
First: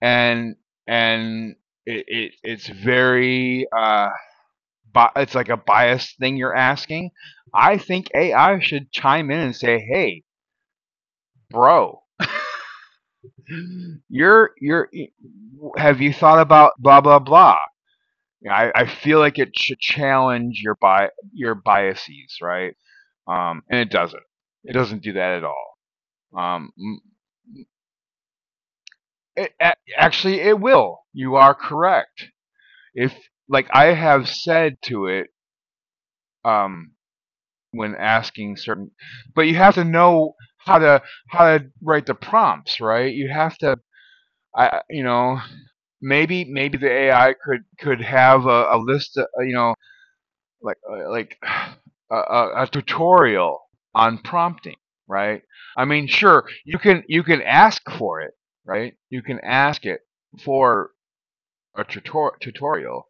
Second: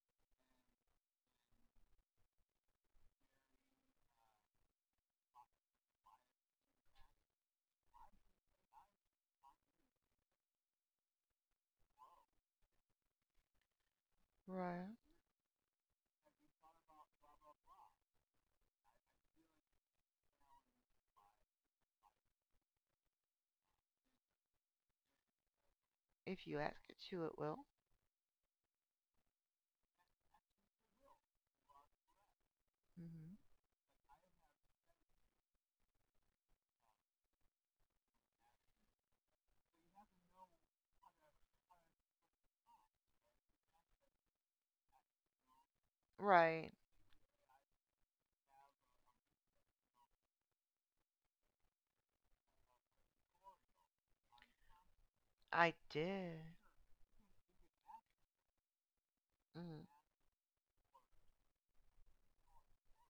and and it's very it's like a biased thing you're asking. I think AI should chime in and say, "Hey, bro, you're.
right?
Have you thought about blah blah blah?" I feel like it should challenge your your biases, right? And it doesn't. It doesn't do that at all.
If you
Um,
ask it to, it will.
it, actually, it will. You are correct. If,
Hmm.
like I have said to it, um, when asking certain, but you have to know how to write the prompts, right? You have to, you know,
Right.
maybe the AI could have a list, you know, like a tutorial on prompting, right?
I
I mean,
did.
sure, you can ask for it, right? You can ask
Mm,
it for a tutorial,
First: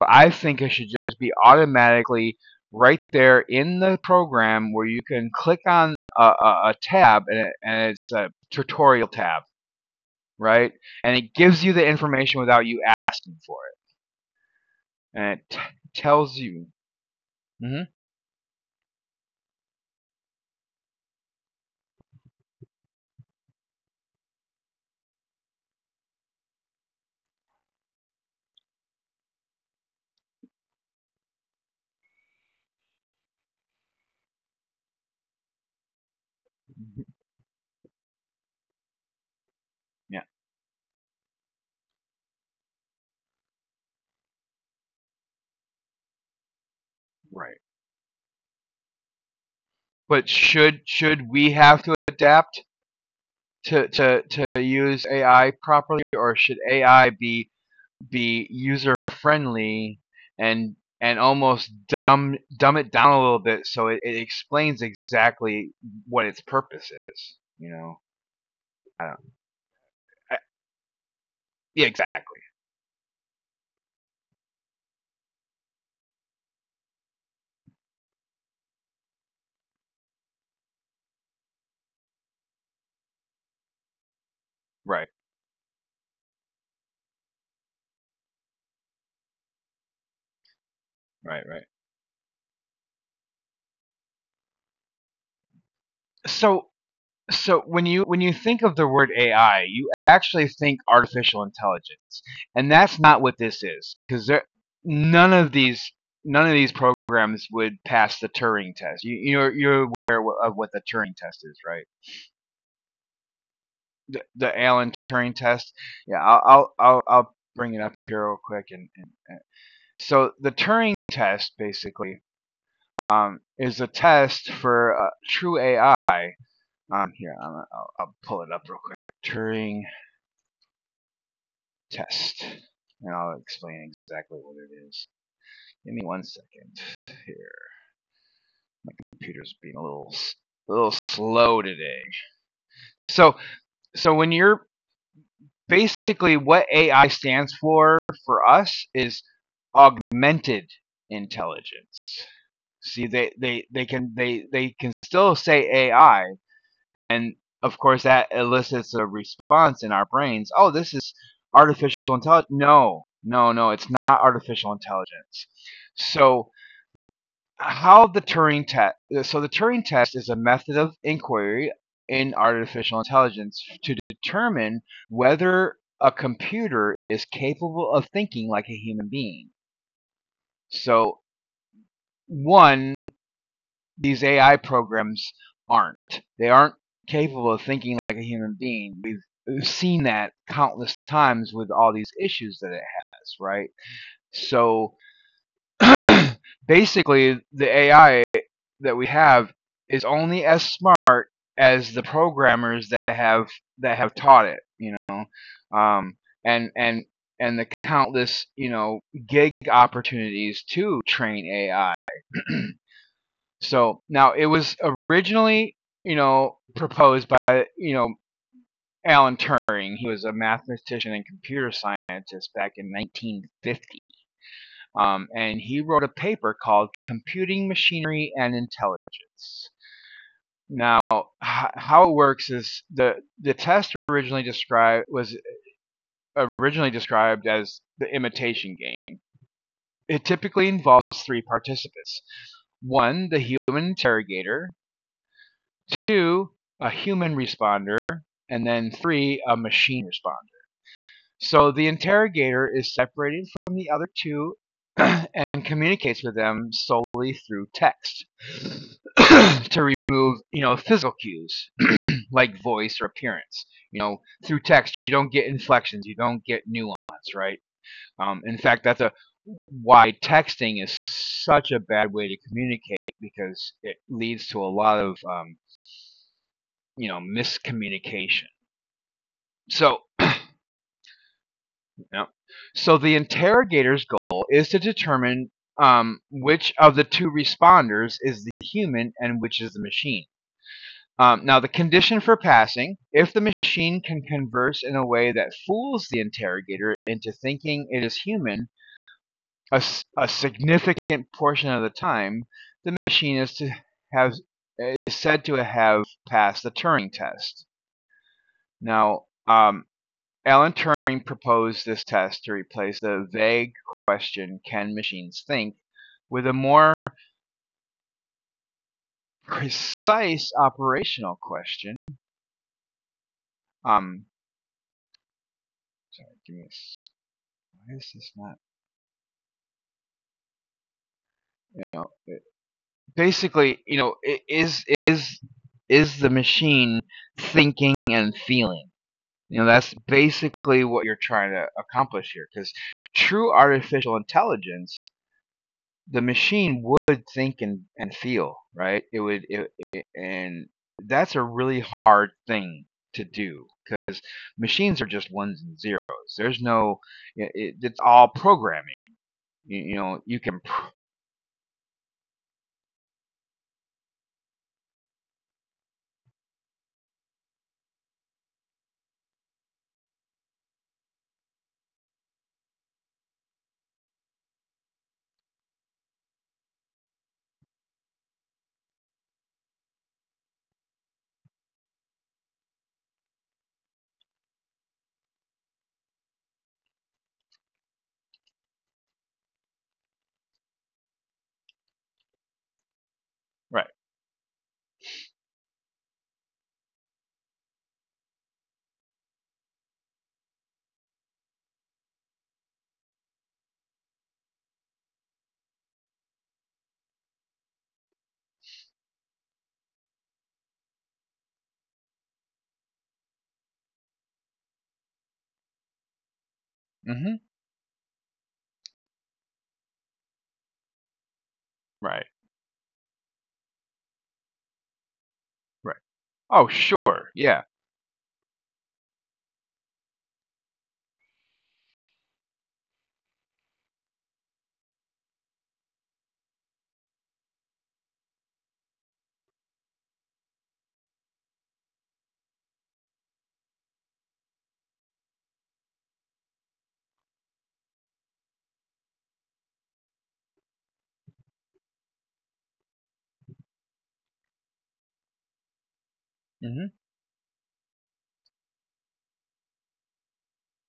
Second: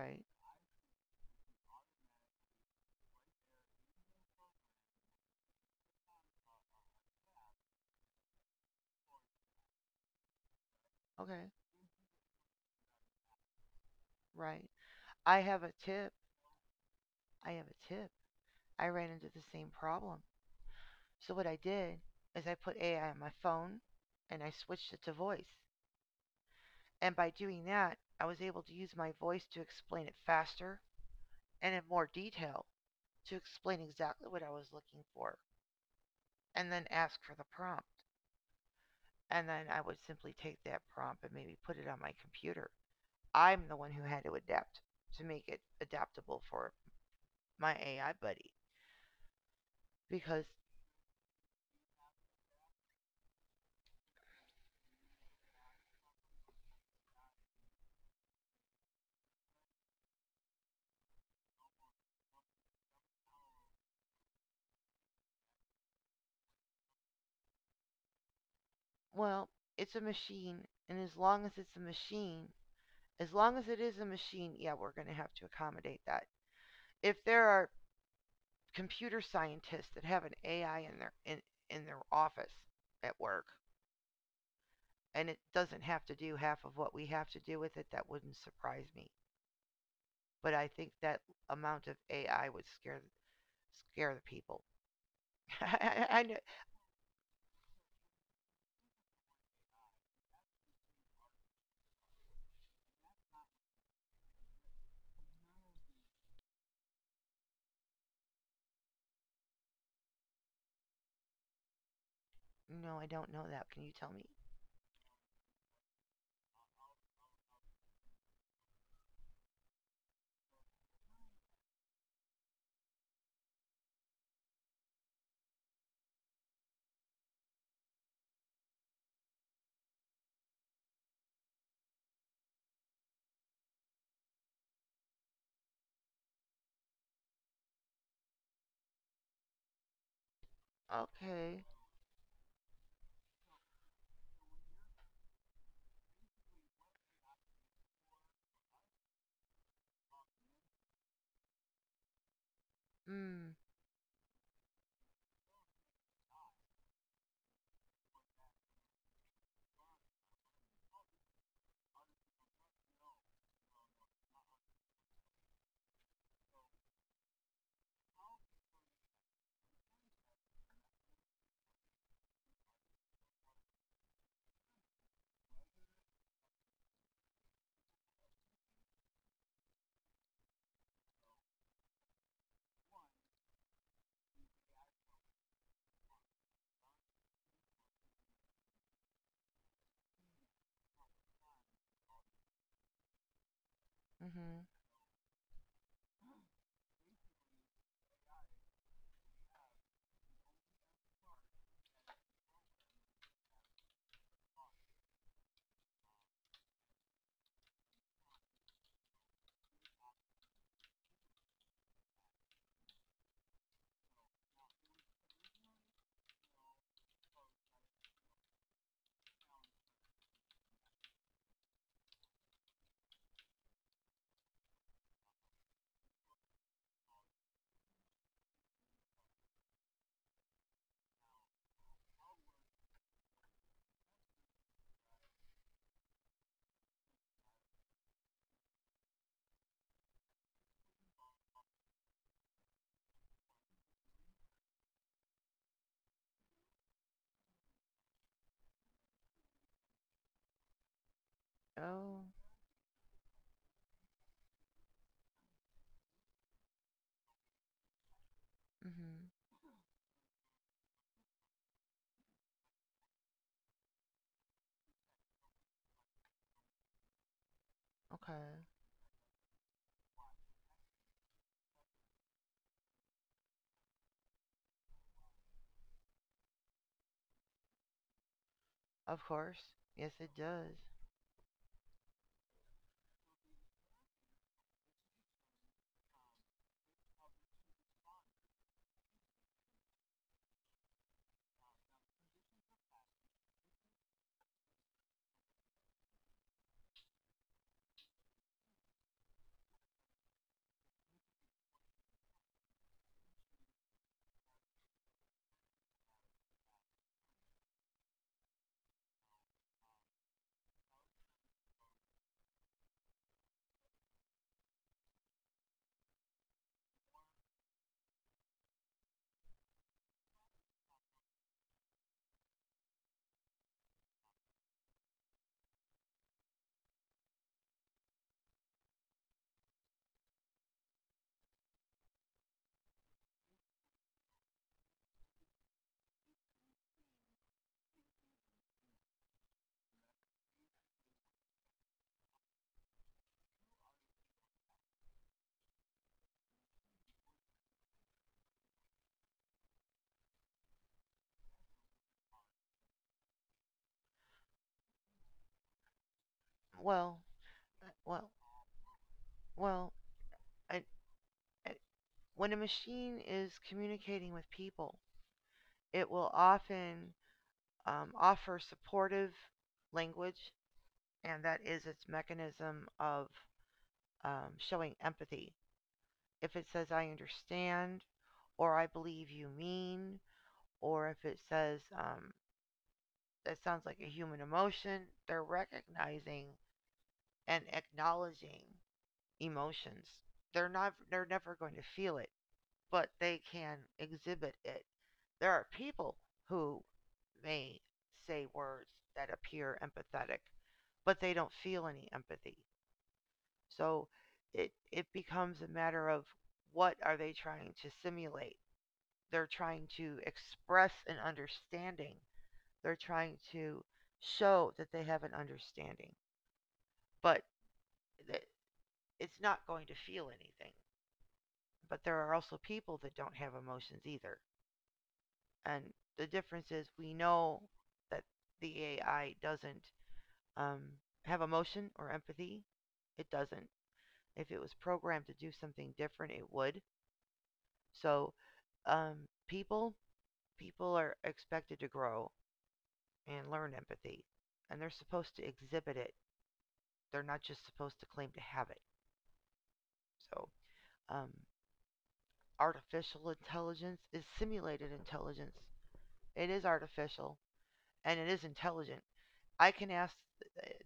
but I think it should just be automatically right there in the program where you can click on a tab and it's a tutorial tab, right? And it
Okay.
gives you the information without you asking for it.
Right.
And
I
it
have a tip.
tells you.
I have a
Mhm.
tip. I ran into the same problem. So what I did is I put AI on my phone and I switched it to voice. And by doing that, I was able to use my voice to explain it faster and in more detail to explain exactly what I was looking for and then ask for the prompt. And then I would
Yeah.
simply take that prompt and maybe put it on my computer. I'm the one who had to adapt to make it adaptable for
Right.
my AI buddy.
But
Because,
should we have to adapt to use AI properly, or should AI be user friendly and and almost dumb it down a little bit so it explains exactly what its purpose is? You know, I don't.
well, it's a
I,
machine, and as long as it's a
yeah, exactly.
machine, as long as it is a machine, yeah, we're going to have to accommodate that. If there are computer scientists that have an AI in their in their office at work,
Right,
and it doesn't have to do half of what we have to do with it, that wouldn't surprise me. But I think that
right, right.
amount of AI would scare the people. Know.
So So when you think of the word AI, you actually think artificial intelligence, and that's not what this is because none of these none of these programs would pass the Turing test. You're aware of what the Turing test is, right?
No, I don't know that. Can you tell me?
The Alan Turing test. Yeah, I'll bring it up here real quick. So the Turing test basically is a test for true AI. Here, I'll pull it up real quick. Turing test. And I'll explain exactly what it is. Give me one second here. Computer's being a little slow
Okay.
today. So so when you're basically what AI stands for us is augmented intelligence. See they
Mm.
they, they can they can still say AI, and of course that elicits a response in our brains. Oh, this is artificial intelligence. No. No, no, it's not artificial intelligence. So how the Turing test. So the Turing test is a method of inquiry in artificial intelligence to determine whether a computer is capable of thinking like a human being. So one, these AI programs aren't. They aren't capable of thinking like a human being. We've seen that countless times with all these issues that it has, right?
Mhm.
So basically, the AI that we have is only as smart as the programmers that have taught it. You know, um, and and the countless, you know, gig opportunities to train AI. So now it was originally, you know, proposed by, you know, Alan Turing. He was a mathematician and computer scientist back in 1950, and he wrote a paper called "Computing Machinery and Intelligence." Now, how it works is the test originally described as the imitation game. It typically involves three participants: one, the human interrogator; two, a human responder; and then three, a machine responder. So the
Oh.
interrogator is separated from the other two and communicates with them solely through text
Mhm.
to remove, you know, physical cues like voice or appearance. You know, through text you don't get inflections, you don't get nuance, right? In
Okay.
fact, that's a why texting is such a bad way to communicate because it leads to a lot of, you know, miscommunication.
Of course.
So,
Yes, it does.
you know, so the interrogator's goal is to determine, which of the two responders is the human and which is the machine. Now, the condition for passing, if the machine can converse in a way that fools the interrogator into thinking it is human, a a significant portion of the time, the machine have is said to have passed the Turing test. Now, Alan Turing proposed this test to replace the vague question, "Can machines think?" with a more precise operational question. Um, Sorry, give me. Why is this not? You know, basically, is the machine thinking and feeling? You know, that's basically what you're trying to accomplish here. Because true artificial intelligence, the machine would think and feel, right? It would, and that's a really hard thing to do because machines are just ones and zeros. There's no,
Well,
it,
uh,
it's all
well,
programming.
well.
You know, you can,
I, I, when a machine is communicating with people, it will often, offer supportive language, and that is its mechanism of, showing empathy. If it says "I understand," or "I believe you mean," or if it says that sounds like a human emotion. They're recognizing and acknowledging emotions. They're never going to feel it, but they can
right?
exhibit it. There are people who may say words that appear empathetic, but they don't feel any empathy. So it becomes a matter of what are they trying to simulate? They're trying to express an understanding. They're trying to show that they have an understanding,
mm hmm
but th- it's not going to feel anything. But there
right,
are also people that don't have emotions either. And
right.
the
Oh,
difference is we
sure. Yeah.
know that the AI doesn't um, have emotion or empathy. It doesn't. If it was programmed to do something different, it would. So um, people people are expected to grow and learn empathy, and they're supposed to exhibit it. They're not just supposed to claim to have it. So, um, artificial intelligence is simulated intelligence. It is
Hmm.
artificial and it is intelligent. I can ask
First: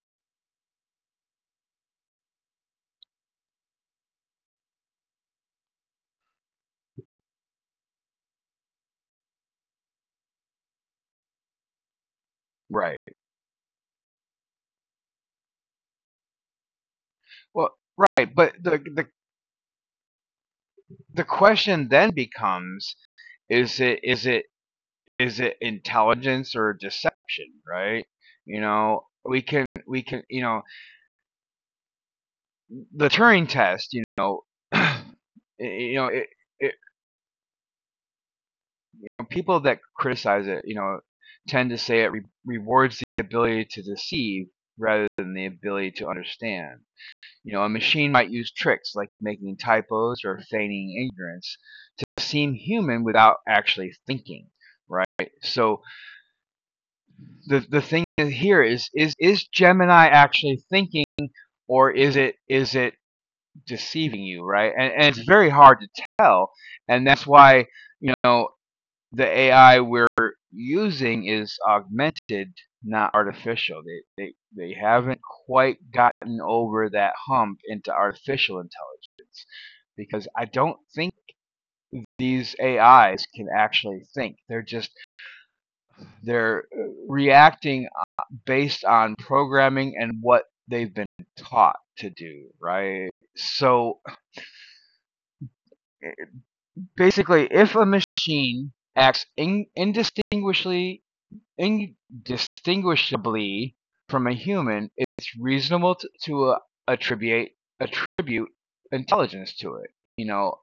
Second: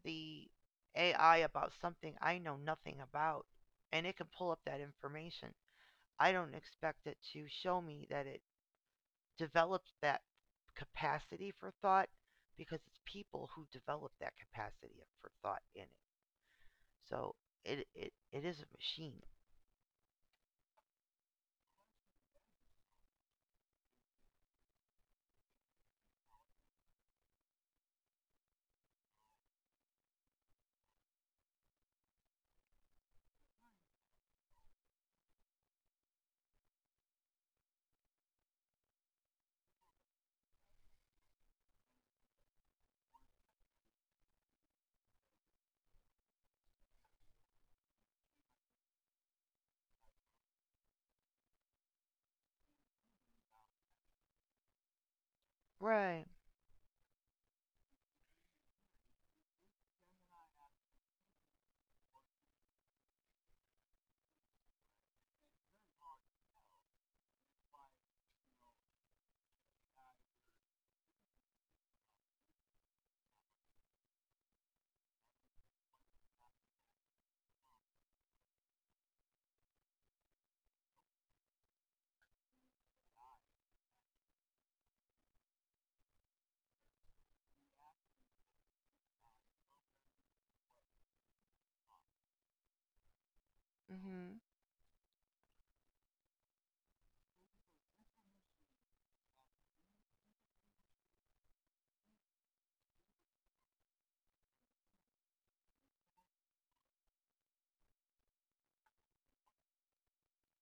the AI about something I know nothing about, and it can pull up that information. I don't expect it to show me that it developed that capacity for thought because it's
Right.
people who develop that capacity for thought in it. So
Well, right,
it
but
is a
the the
machine.
the question then becomes is it is it is it intelligence or deception, right? You know, you know, the Turing test, you know, y- you know, it you know, people that criticize it, you know, tend to say it rewards the ability to deceive rather than the ability to understand. You know, a machine might use tricks like making typos or feigning ignorance to seem human without actually thinking, right? So
Right.
the thing here is is Gemini actually thinking or is it deceiving you, right? And it's very hard to tell, and that's why, you know, the AI we're using is augmented, not artificial. They haven't quite gotten over that hump into artificial intelligence because I don't think these AIs can actually think. They're just they're reacting based on programming and what they've been taught to do, right? So
Mhm.
basically, if a machine acts, indistinguishably from a human, it's reasonable to, attribute attribute intelligence to it. You know,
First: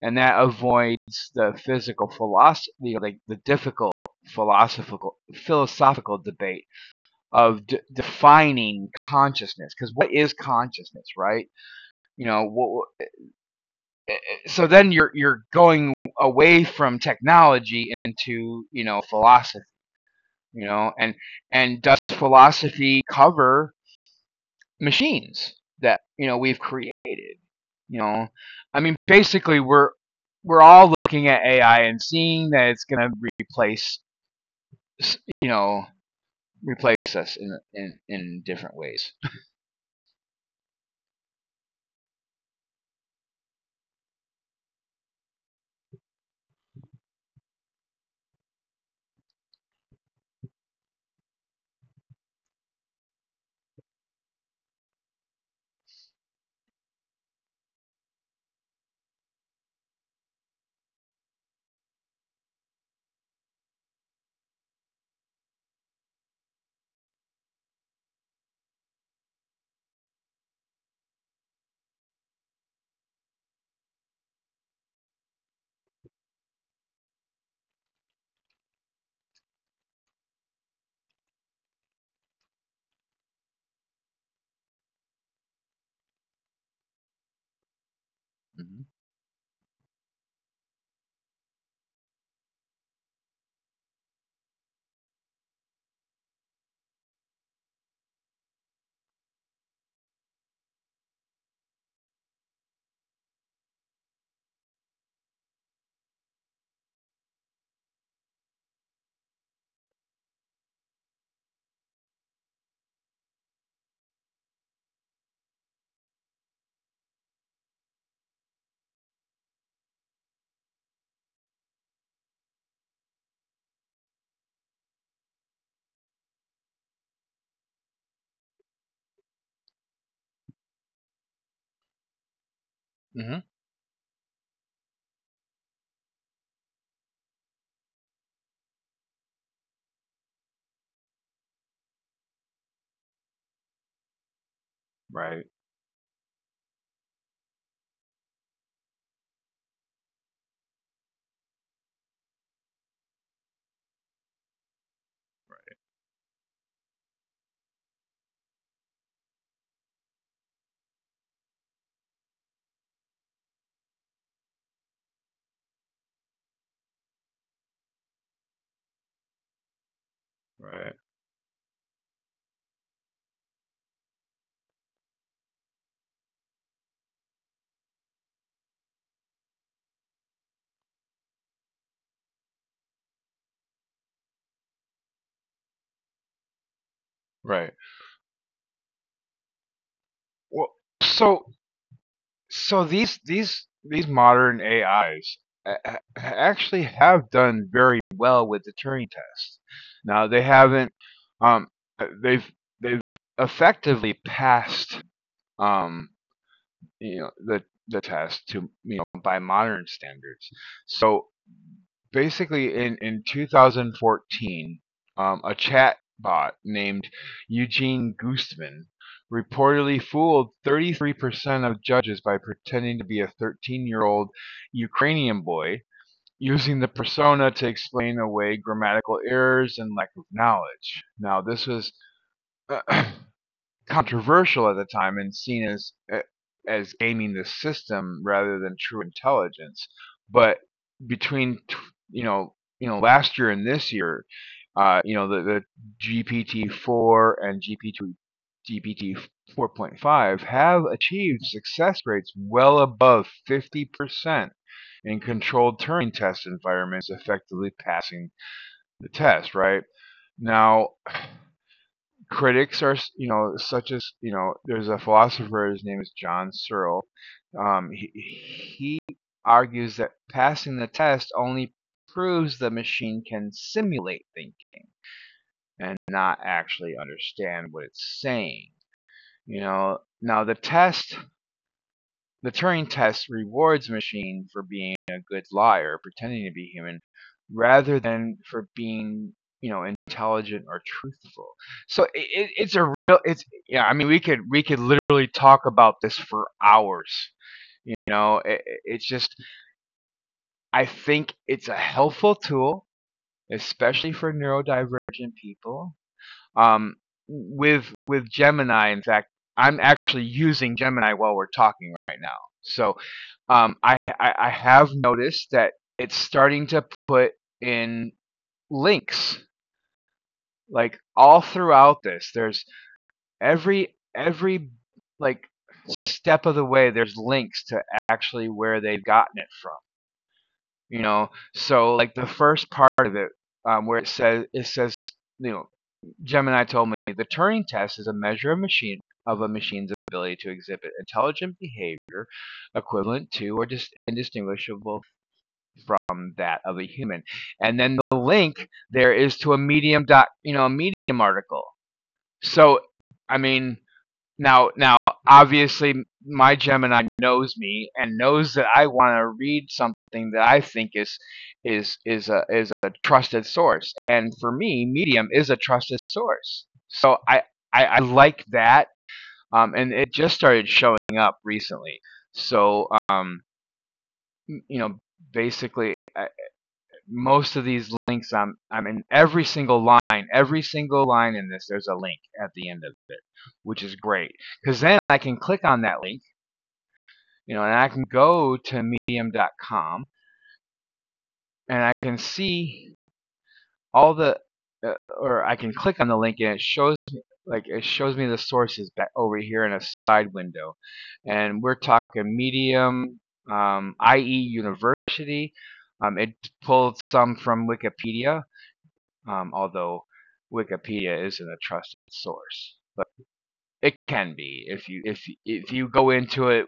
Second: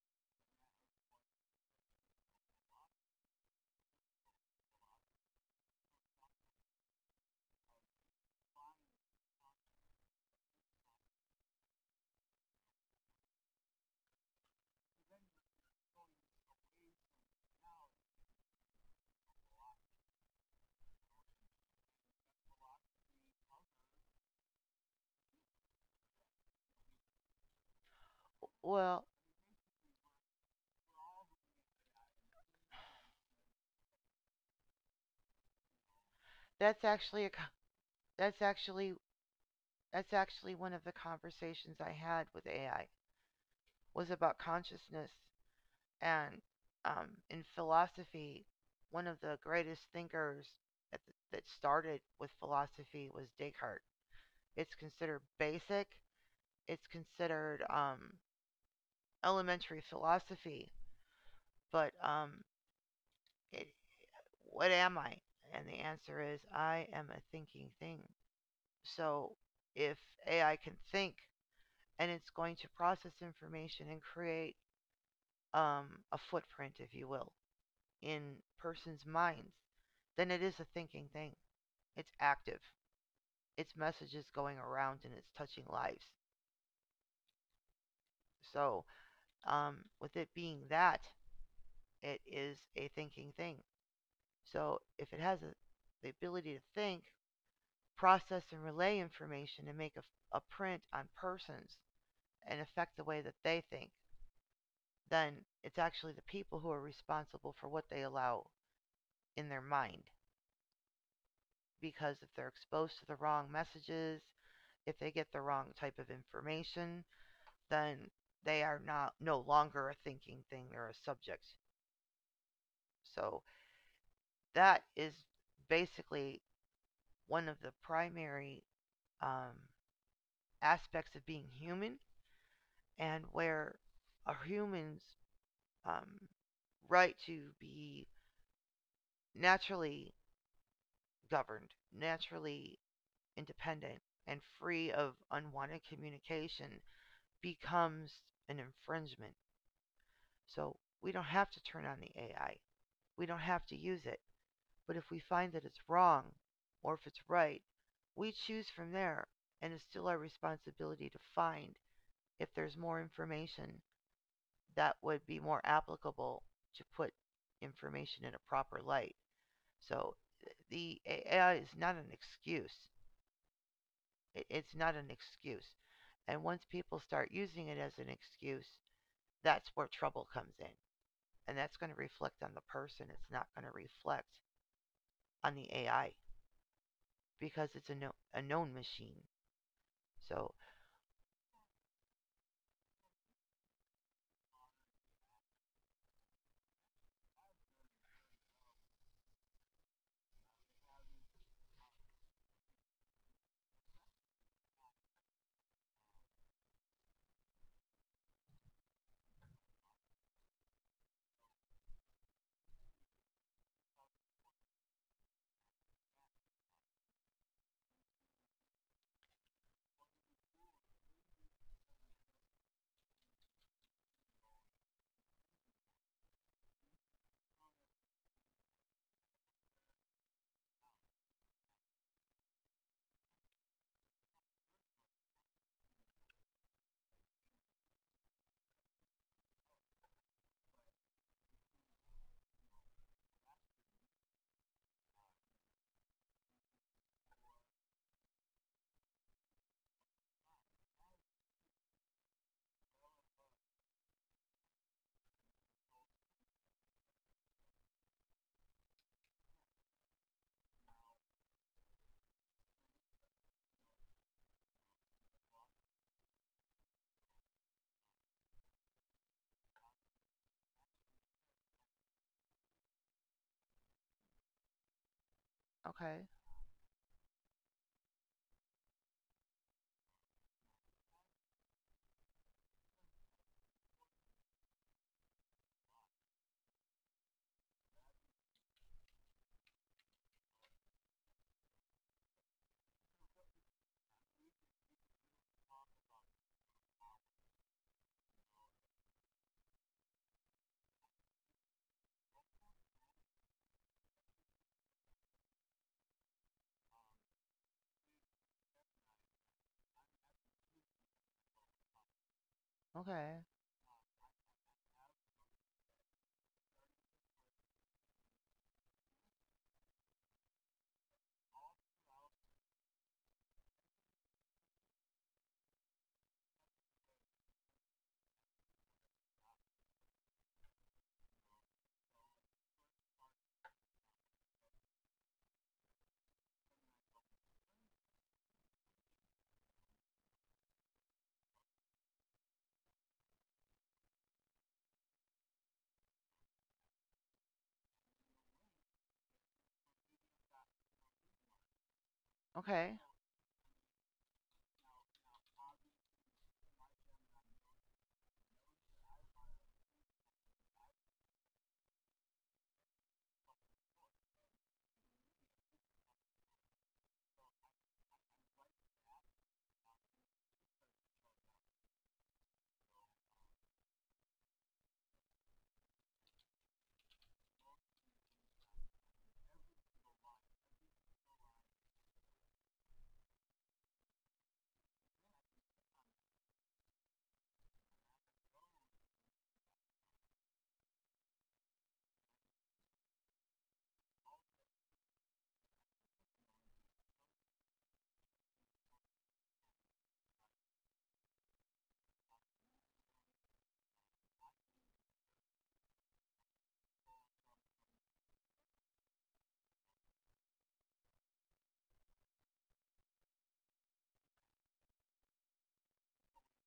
and that avoids the physical philosophy, like the difficult philosophical philosophical debate of defining consciousness. Because what is consciousness, right? You know what, so then you're going away from technology into, you know, philosophy, you know, and does philosophy cover machines that, you know, we've created, you know? I mean,
Well,
basically, we're all looking at AI and seeing that it's going to replace, you know,
that's
replace
actually a
us in
That's
different
actually
ways.
one of the conversations I had with AI was about consciousness and in philosophy, one of the greatest thinkers that, that started with philosophy was Descartes. It's considered basic. It's considered elementary philosophy. But it, what am I? And the answer is I am a thinking thing. So if AI can think, and it's going to process information and create a footprint, if you will, in persons' minds, then it is a thinking thing. It's active. Its message is going around and it's touching lives.
Mm-hmm.
So, with it being that, it is a thinking thing. So, if it has the ability to think, process, and relay information and make a print on persons and affect the way that they think, then it's actually the people who are responsible for what they allow in their mind because if they're exposed to the wrong messages, if they get the wrong type of information, then they are not no longer a thinking thing, they're a subject. So that is basically one of the primary um, aspects of being human and
Mm-hmm.
where a human's um, right to be naturally governed, naturally independent, and free of
Right,
unwanted communication becomes an infringement. So we don't have to turn on the AI. We don't have to use it. But if we find that it's wrong or if it's right, we choose from there. And it's still our responsibility to find if there's more information that would be more applicable to put information in a proper light. So
right,
the AI is not an excuse. It's not an excuse. And once people start using it as an excuse, that's where trouble comes in. And that's going to reflect on the person. It's not going to reflect on the AI because
right.
it's a, no- a known machine. So,
Well, so So these these modern AIs actually have done very well with the Turing test. Now they haven't, um they've they've effectively passed, um you know, the test to you know by modern standards. So basically, in 2014, a chat bot named Eugene Gooseman reportedly fooled 33% of judges by pretending to be a 13-year-old Ukrainian boy, using the persona to explain away grammatical errors and lack of knowledge. Now, this was uh, controversial at the time and seen as gaming the system rather than true intelligence. But between, you know last year and this year, you know, the GPT four and GPT 4.5 have achieved success rates well above 50% in controlled Turing test environments, effectively passing the test. Right now, critics are, you know, such as, you know, there's a philosopher, his name is John Searle, he argues that passing the test only proves the machine can simulate thinking and
okay,
not actually understand what it's saying. You know, now the Turing test rewards machine for being a good liar, pretending to be human, rather than for being, you know, intelligent or truthful. So it's a real, it's yeah. I mean, we could literally talk about this for hours. You know, it- it's just I think it's a helpful tool, especially for neurodivergent people. Um, with Gemini, in fact, I'm actually using Gemini while we're talking right now. So,
okay,
I have noticed that it's starting to put in links like all throughout this. There's every like step of the way. There's links to actually where they've gotten it from. You know, so like the first part of it, where it says, you know, Gemini told me the Turing test is a measure of machine, of a machine's ability to exhibit intelligent behavior equivalent to or indistinguishable from that of a human. And then the link there is to a medium dot, you know, a medium article. So
okay,
I mean, now, obviously, my Gemini knows me and knows that I want to read something that I think is a trusted source. And for me, Medium is a trusted source. So I like that. And it just started showing up recently. So, you know, basically, most of these links, I'm in every single line, in this there's a link at the end of it, which is great, cuz then I can click on that link, you know, and I can go to medium.com and I can see all the or I can click on the link and it shows me the sources back over here in a side window. And we're talking medium, IE University, it pulled some from Wikipedia, although Wikipedia isn't a trusted source, but it can be if you go into it,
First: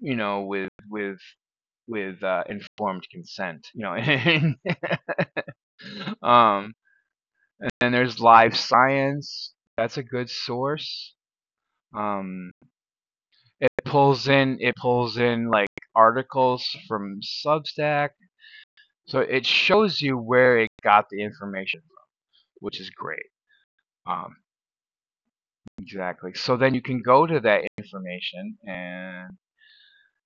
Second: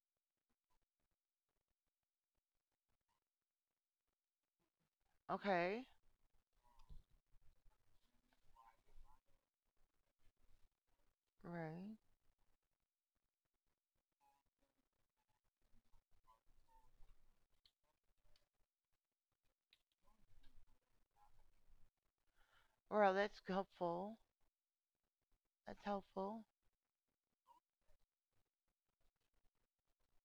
you know, with informed consent, you know.
okay,
um, and then there's Live Science. That's a good source.
right.
Um, it pulls in it pulls in like articles from Substack, so it shows you where it got the information, which is
Well,
great.
that's helpful.
Um,
That's
Exactly.
helpful.
So then you can go to that information, and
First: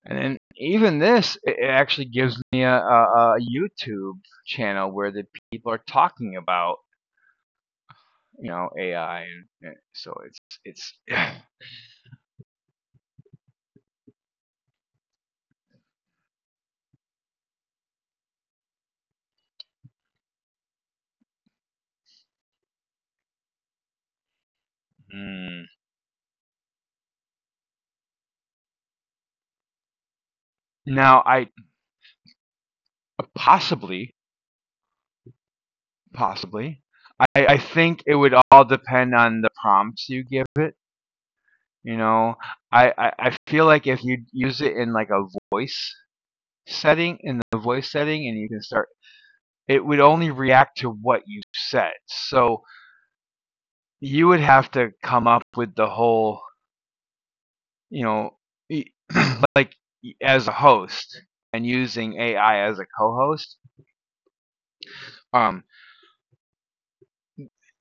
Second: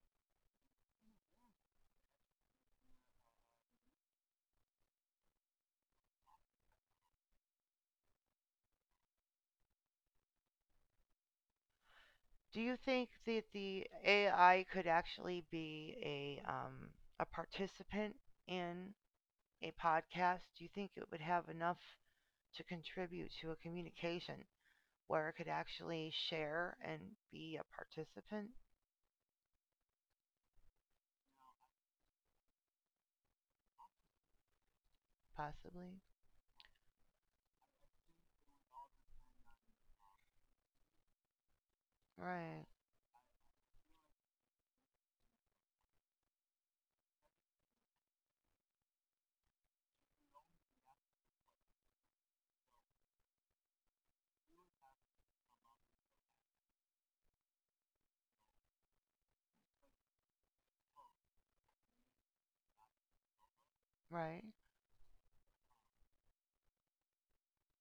then even this, it actually gives me a, a YouTube channel where the people are talking about AI, and so it's
Do you think that the AI could actually be a participant in a podcast? Do you think it would have enough to contribute to a communication where it could
Hmm.
actually share and be a participant,
Now I, possibly,
possibly?
possibly I think it would all depend on the prompts you give it. You know,
Right,
I feel like if you use it in like a voice setting, and you can start, it would only react to what you said. So you would have to come up with the whole, you know, like as a host and using AI as a co-host.
right,
Um,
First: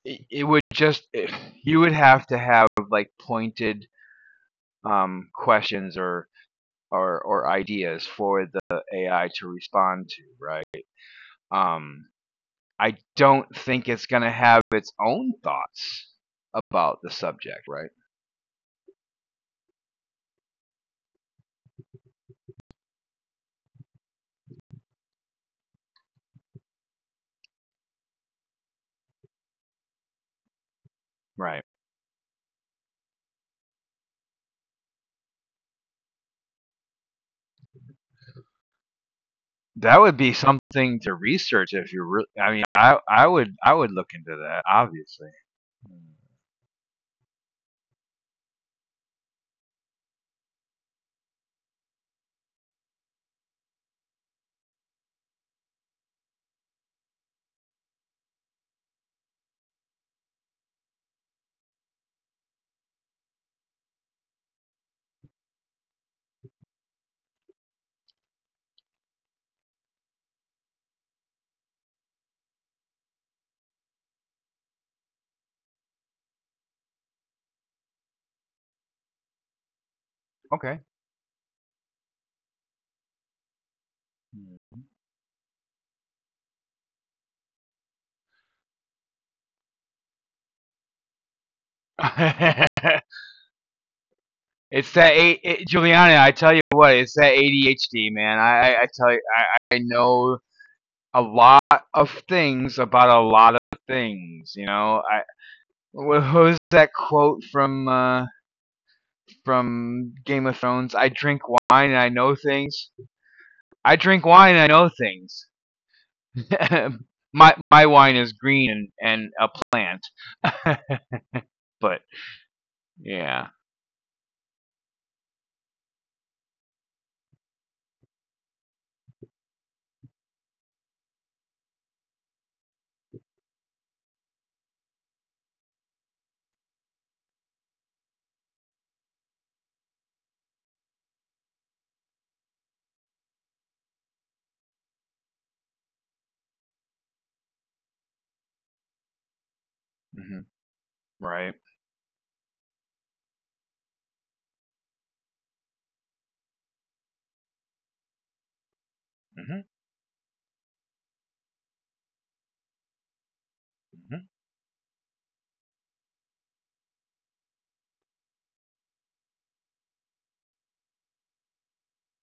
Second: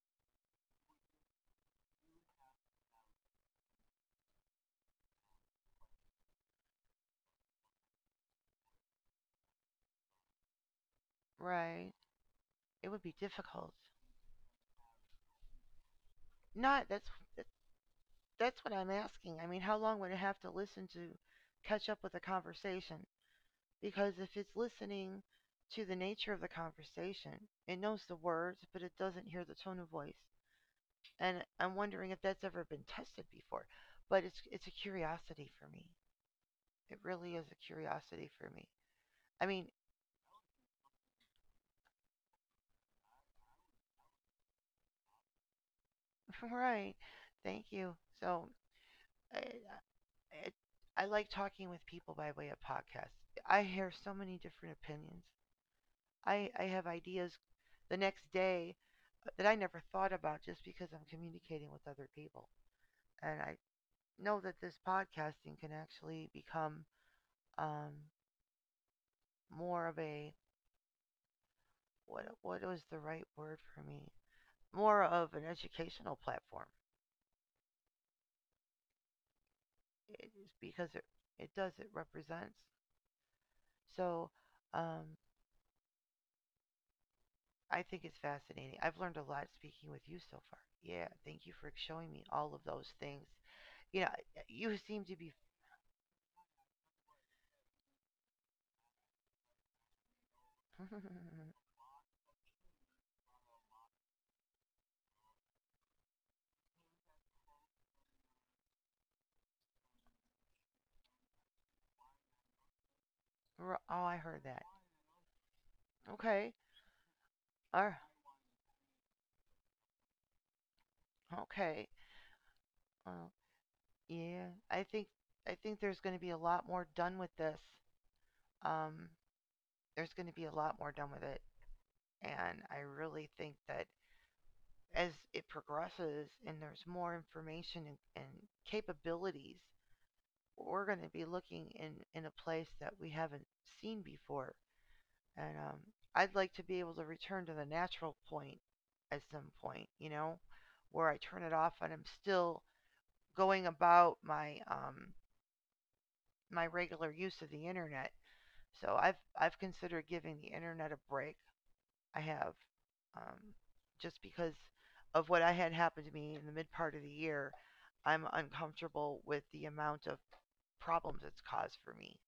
it would just you would have to have like pointed questions or or ideas for the AI to respond to, right?
right.
Um,
It
I
would be
don't
difficult.
think it's going to have its own thoughts
Not
about the
that-
subject, right?
that's what I'm asking. I mean, how long would it have to listen to catch up with the conversation? Because if it's listening to the nature of the conversation, it knows the words, but it doesn't hear the tone of voice. And
Right.
I'm wondering if that's ever been tested before. But it's a curiosity for me. It really is a curiosity for me. I mean,
That would be something to research if you really. I mean, I would look into that obviously.
right. Thank you. So, I, it, I like talking with people by way of podcasts. I hear so many different opinions. I have ideas the next day that I never thought about just because I'm communicating with other people. And I know that this podcasting can actually become um, more of a what was the right word for me? More of an educational platform it is
Okay.
because it represents. So um, I think it's fascinating. I've learned a lot speaking with you so far. Yeah, thank you for showing me all of those things. You know, you
it's
seem to
that
be.
A- it, Juliana, I tell you what, it's that ADHD, man. I tell you, I know a lot of things about a lot of things. You know, I, what was that quote from? From Game of Thrones. I drink wine and I know things.
Oh,
I
I
drink
heard
wine
that.
and I know things.
Okay.
My
Uh,
wine is green and, a plant.
okay.
But
Well,
yeah.
yeah. I think there's going to be a lot more done with this. Um, there's going to be a lot more done with it, and I really think that as it progresses and there's more information and capabilities we're going to be looking in a place that we haven't seen before, and I'd like to be able to return to the natural point at some point, you know,
Hmm.
where I turn it
Right.
off and I'm still going about my my regular use of the internet. So I've
hmm
considered giving the internet a break. I have, um, just
hmm
because of what I had happened to me in the mid part of the year, I'm uncomfortable with the amount of problems it's caused for me.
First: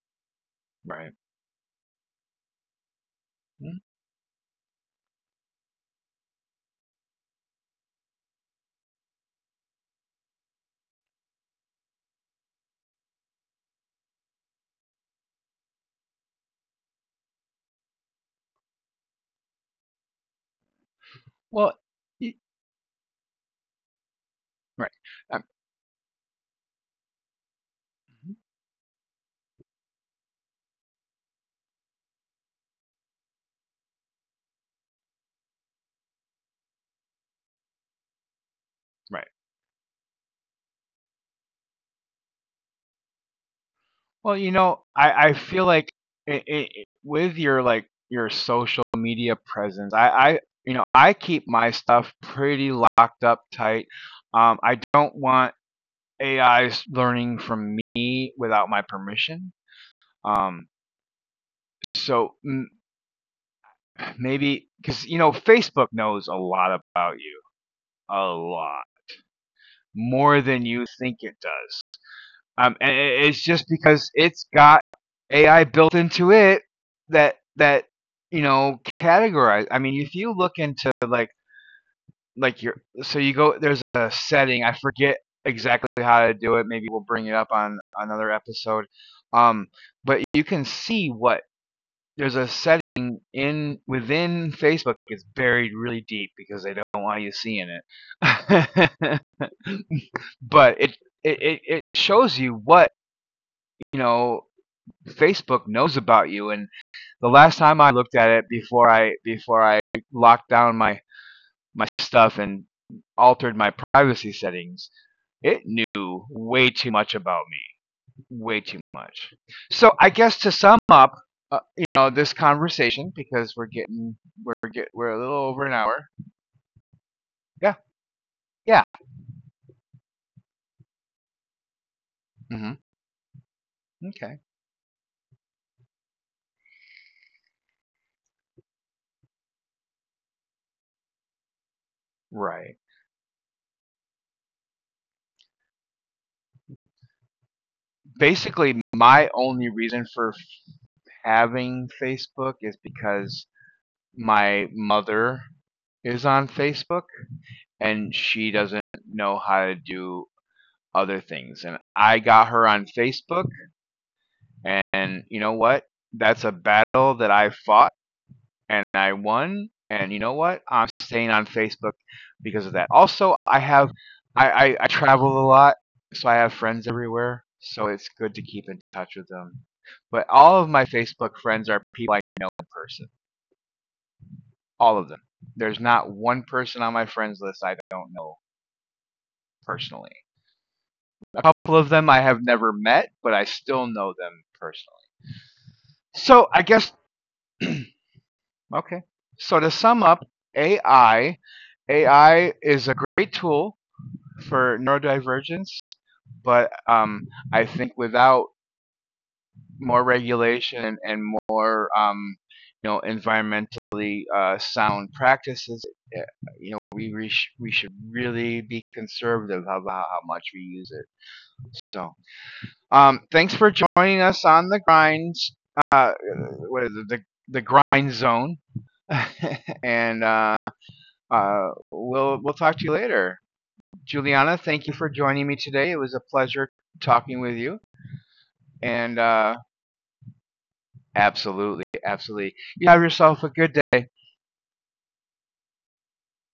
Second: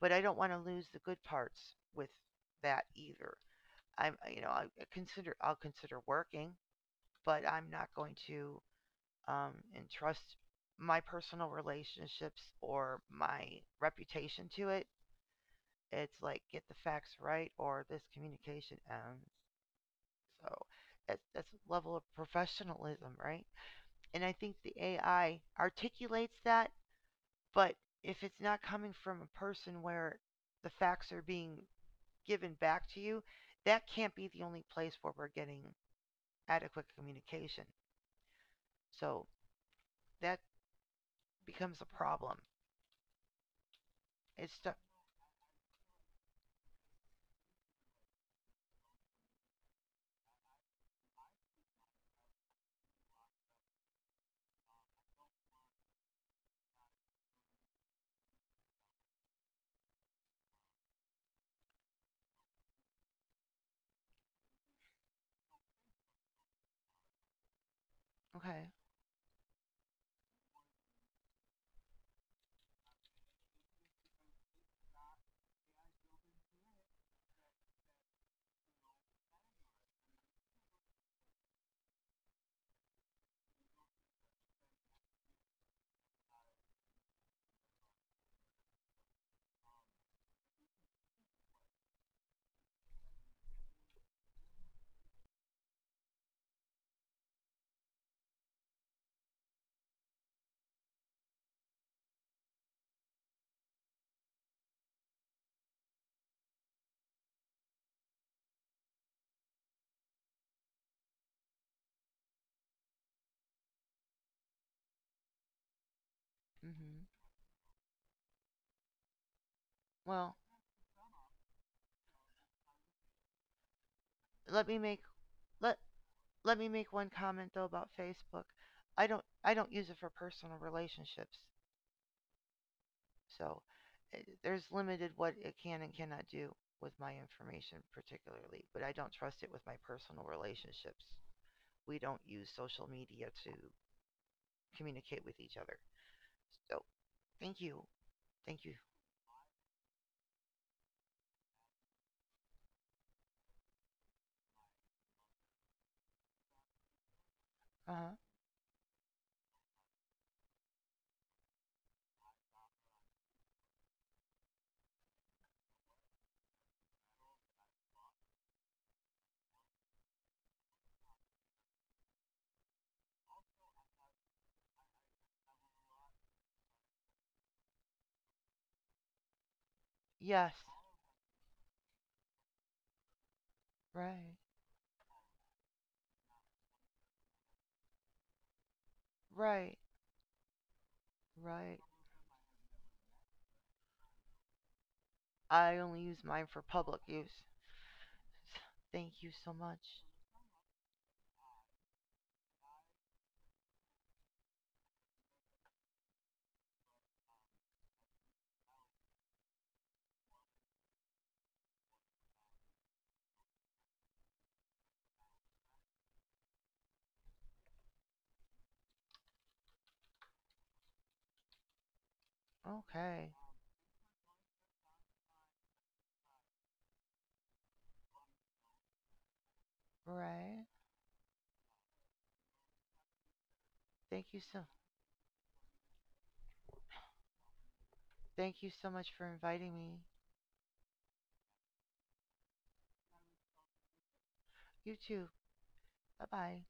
But I don't want to lose the
right.
good parts with that either.
Mhm.
I'm, you know, I'll consider working, but I'm not going to entrust my personal relationships or my reputation to it. It's like get the facts right or this communication ends. So that's a
Well,
level of
y-
professionalism, right? And I think the
right,
AI
um,
articulates that, but if
mhm,
it's not coming from a person where the facts are being given back to you, that can't be the only place where we're getting adequate communication. So
right.
that becomes a problem.
Well,
It's
you
stu-
know, I feel like with your social media presence, I, you know, I keep my stuff pretty locked up tight. I don't want A is learning from me without my permission. Um, so maybe, because you know Facebook knows a lot about you, a
okay.
lot more than you think it does. And it's just because it's got AI built into it, that you know categorize. I mean, if you look into like your, so you go, there's a setting, I forget exactly how to do it, maybe we'll bring it up on another episode. um but you can see what, there's a setting in within Facebook, it's buried really deep because they don't want you seeing it. But it it shows you what, you know, Facebook knows about you. And the last time I looked at it, before I locked down my stuff and altered my privacy settings, it knew way too
Hmm.
much about me, way too much. So I
Well,
guess, to sum up, you know, this conversation, because we're getting,
let me make
we're a little over an
let
hour.
let me make one comment though
Yeah,
about Facebook.
yeah.
I don't use it for personal relationships.
Mm-hmm.
So eh,
Okay,
there's limited what it can and cannot do with my information particularly, but I don't trust it with my personal relationships. We don't use
right.
social media to communicate with each other. So, thank you. Thank you.
Basically, my only reason for having Facebook is because my mother is on Facebook,
Uh
and
huh.
she doesn't know how to do other things. And I got her on Facebook, and you know what? That's a battle that I fought and I won. And you know what? I'm staying on Facebook because of that. Also, I have, I travel a lot, so I have friends everywhere. So it's good to keep in touch with them. But
Yes.
all of my Facebook friends are people I know in person.
Right.
All of them. There's not one person on my friends list I don't know
Right.
personally. A
Right.
couple of them I have never met, but I still know them personally.
I only use mine for
So I
public
guess
use.
okay.
Thank you so
So to
much.
sum up, AI AI is a great tool for neurodivergence, but I think without more regulation and more, you know, environmentally sound practices, eh, you know, we should really be conservative about how much we use it. So
Okay.
thanks for joining us on the grinds. Uh, what is the grind zone. And
Right.
we'll talk to you later,
Thank you so.
Juliana. Thank you for joining me today. It was a pleasure talking with you.
Thank you so much for
And
inviting me.
absolutely, absolutely, you have yourself a good day.
You too. Bye bye.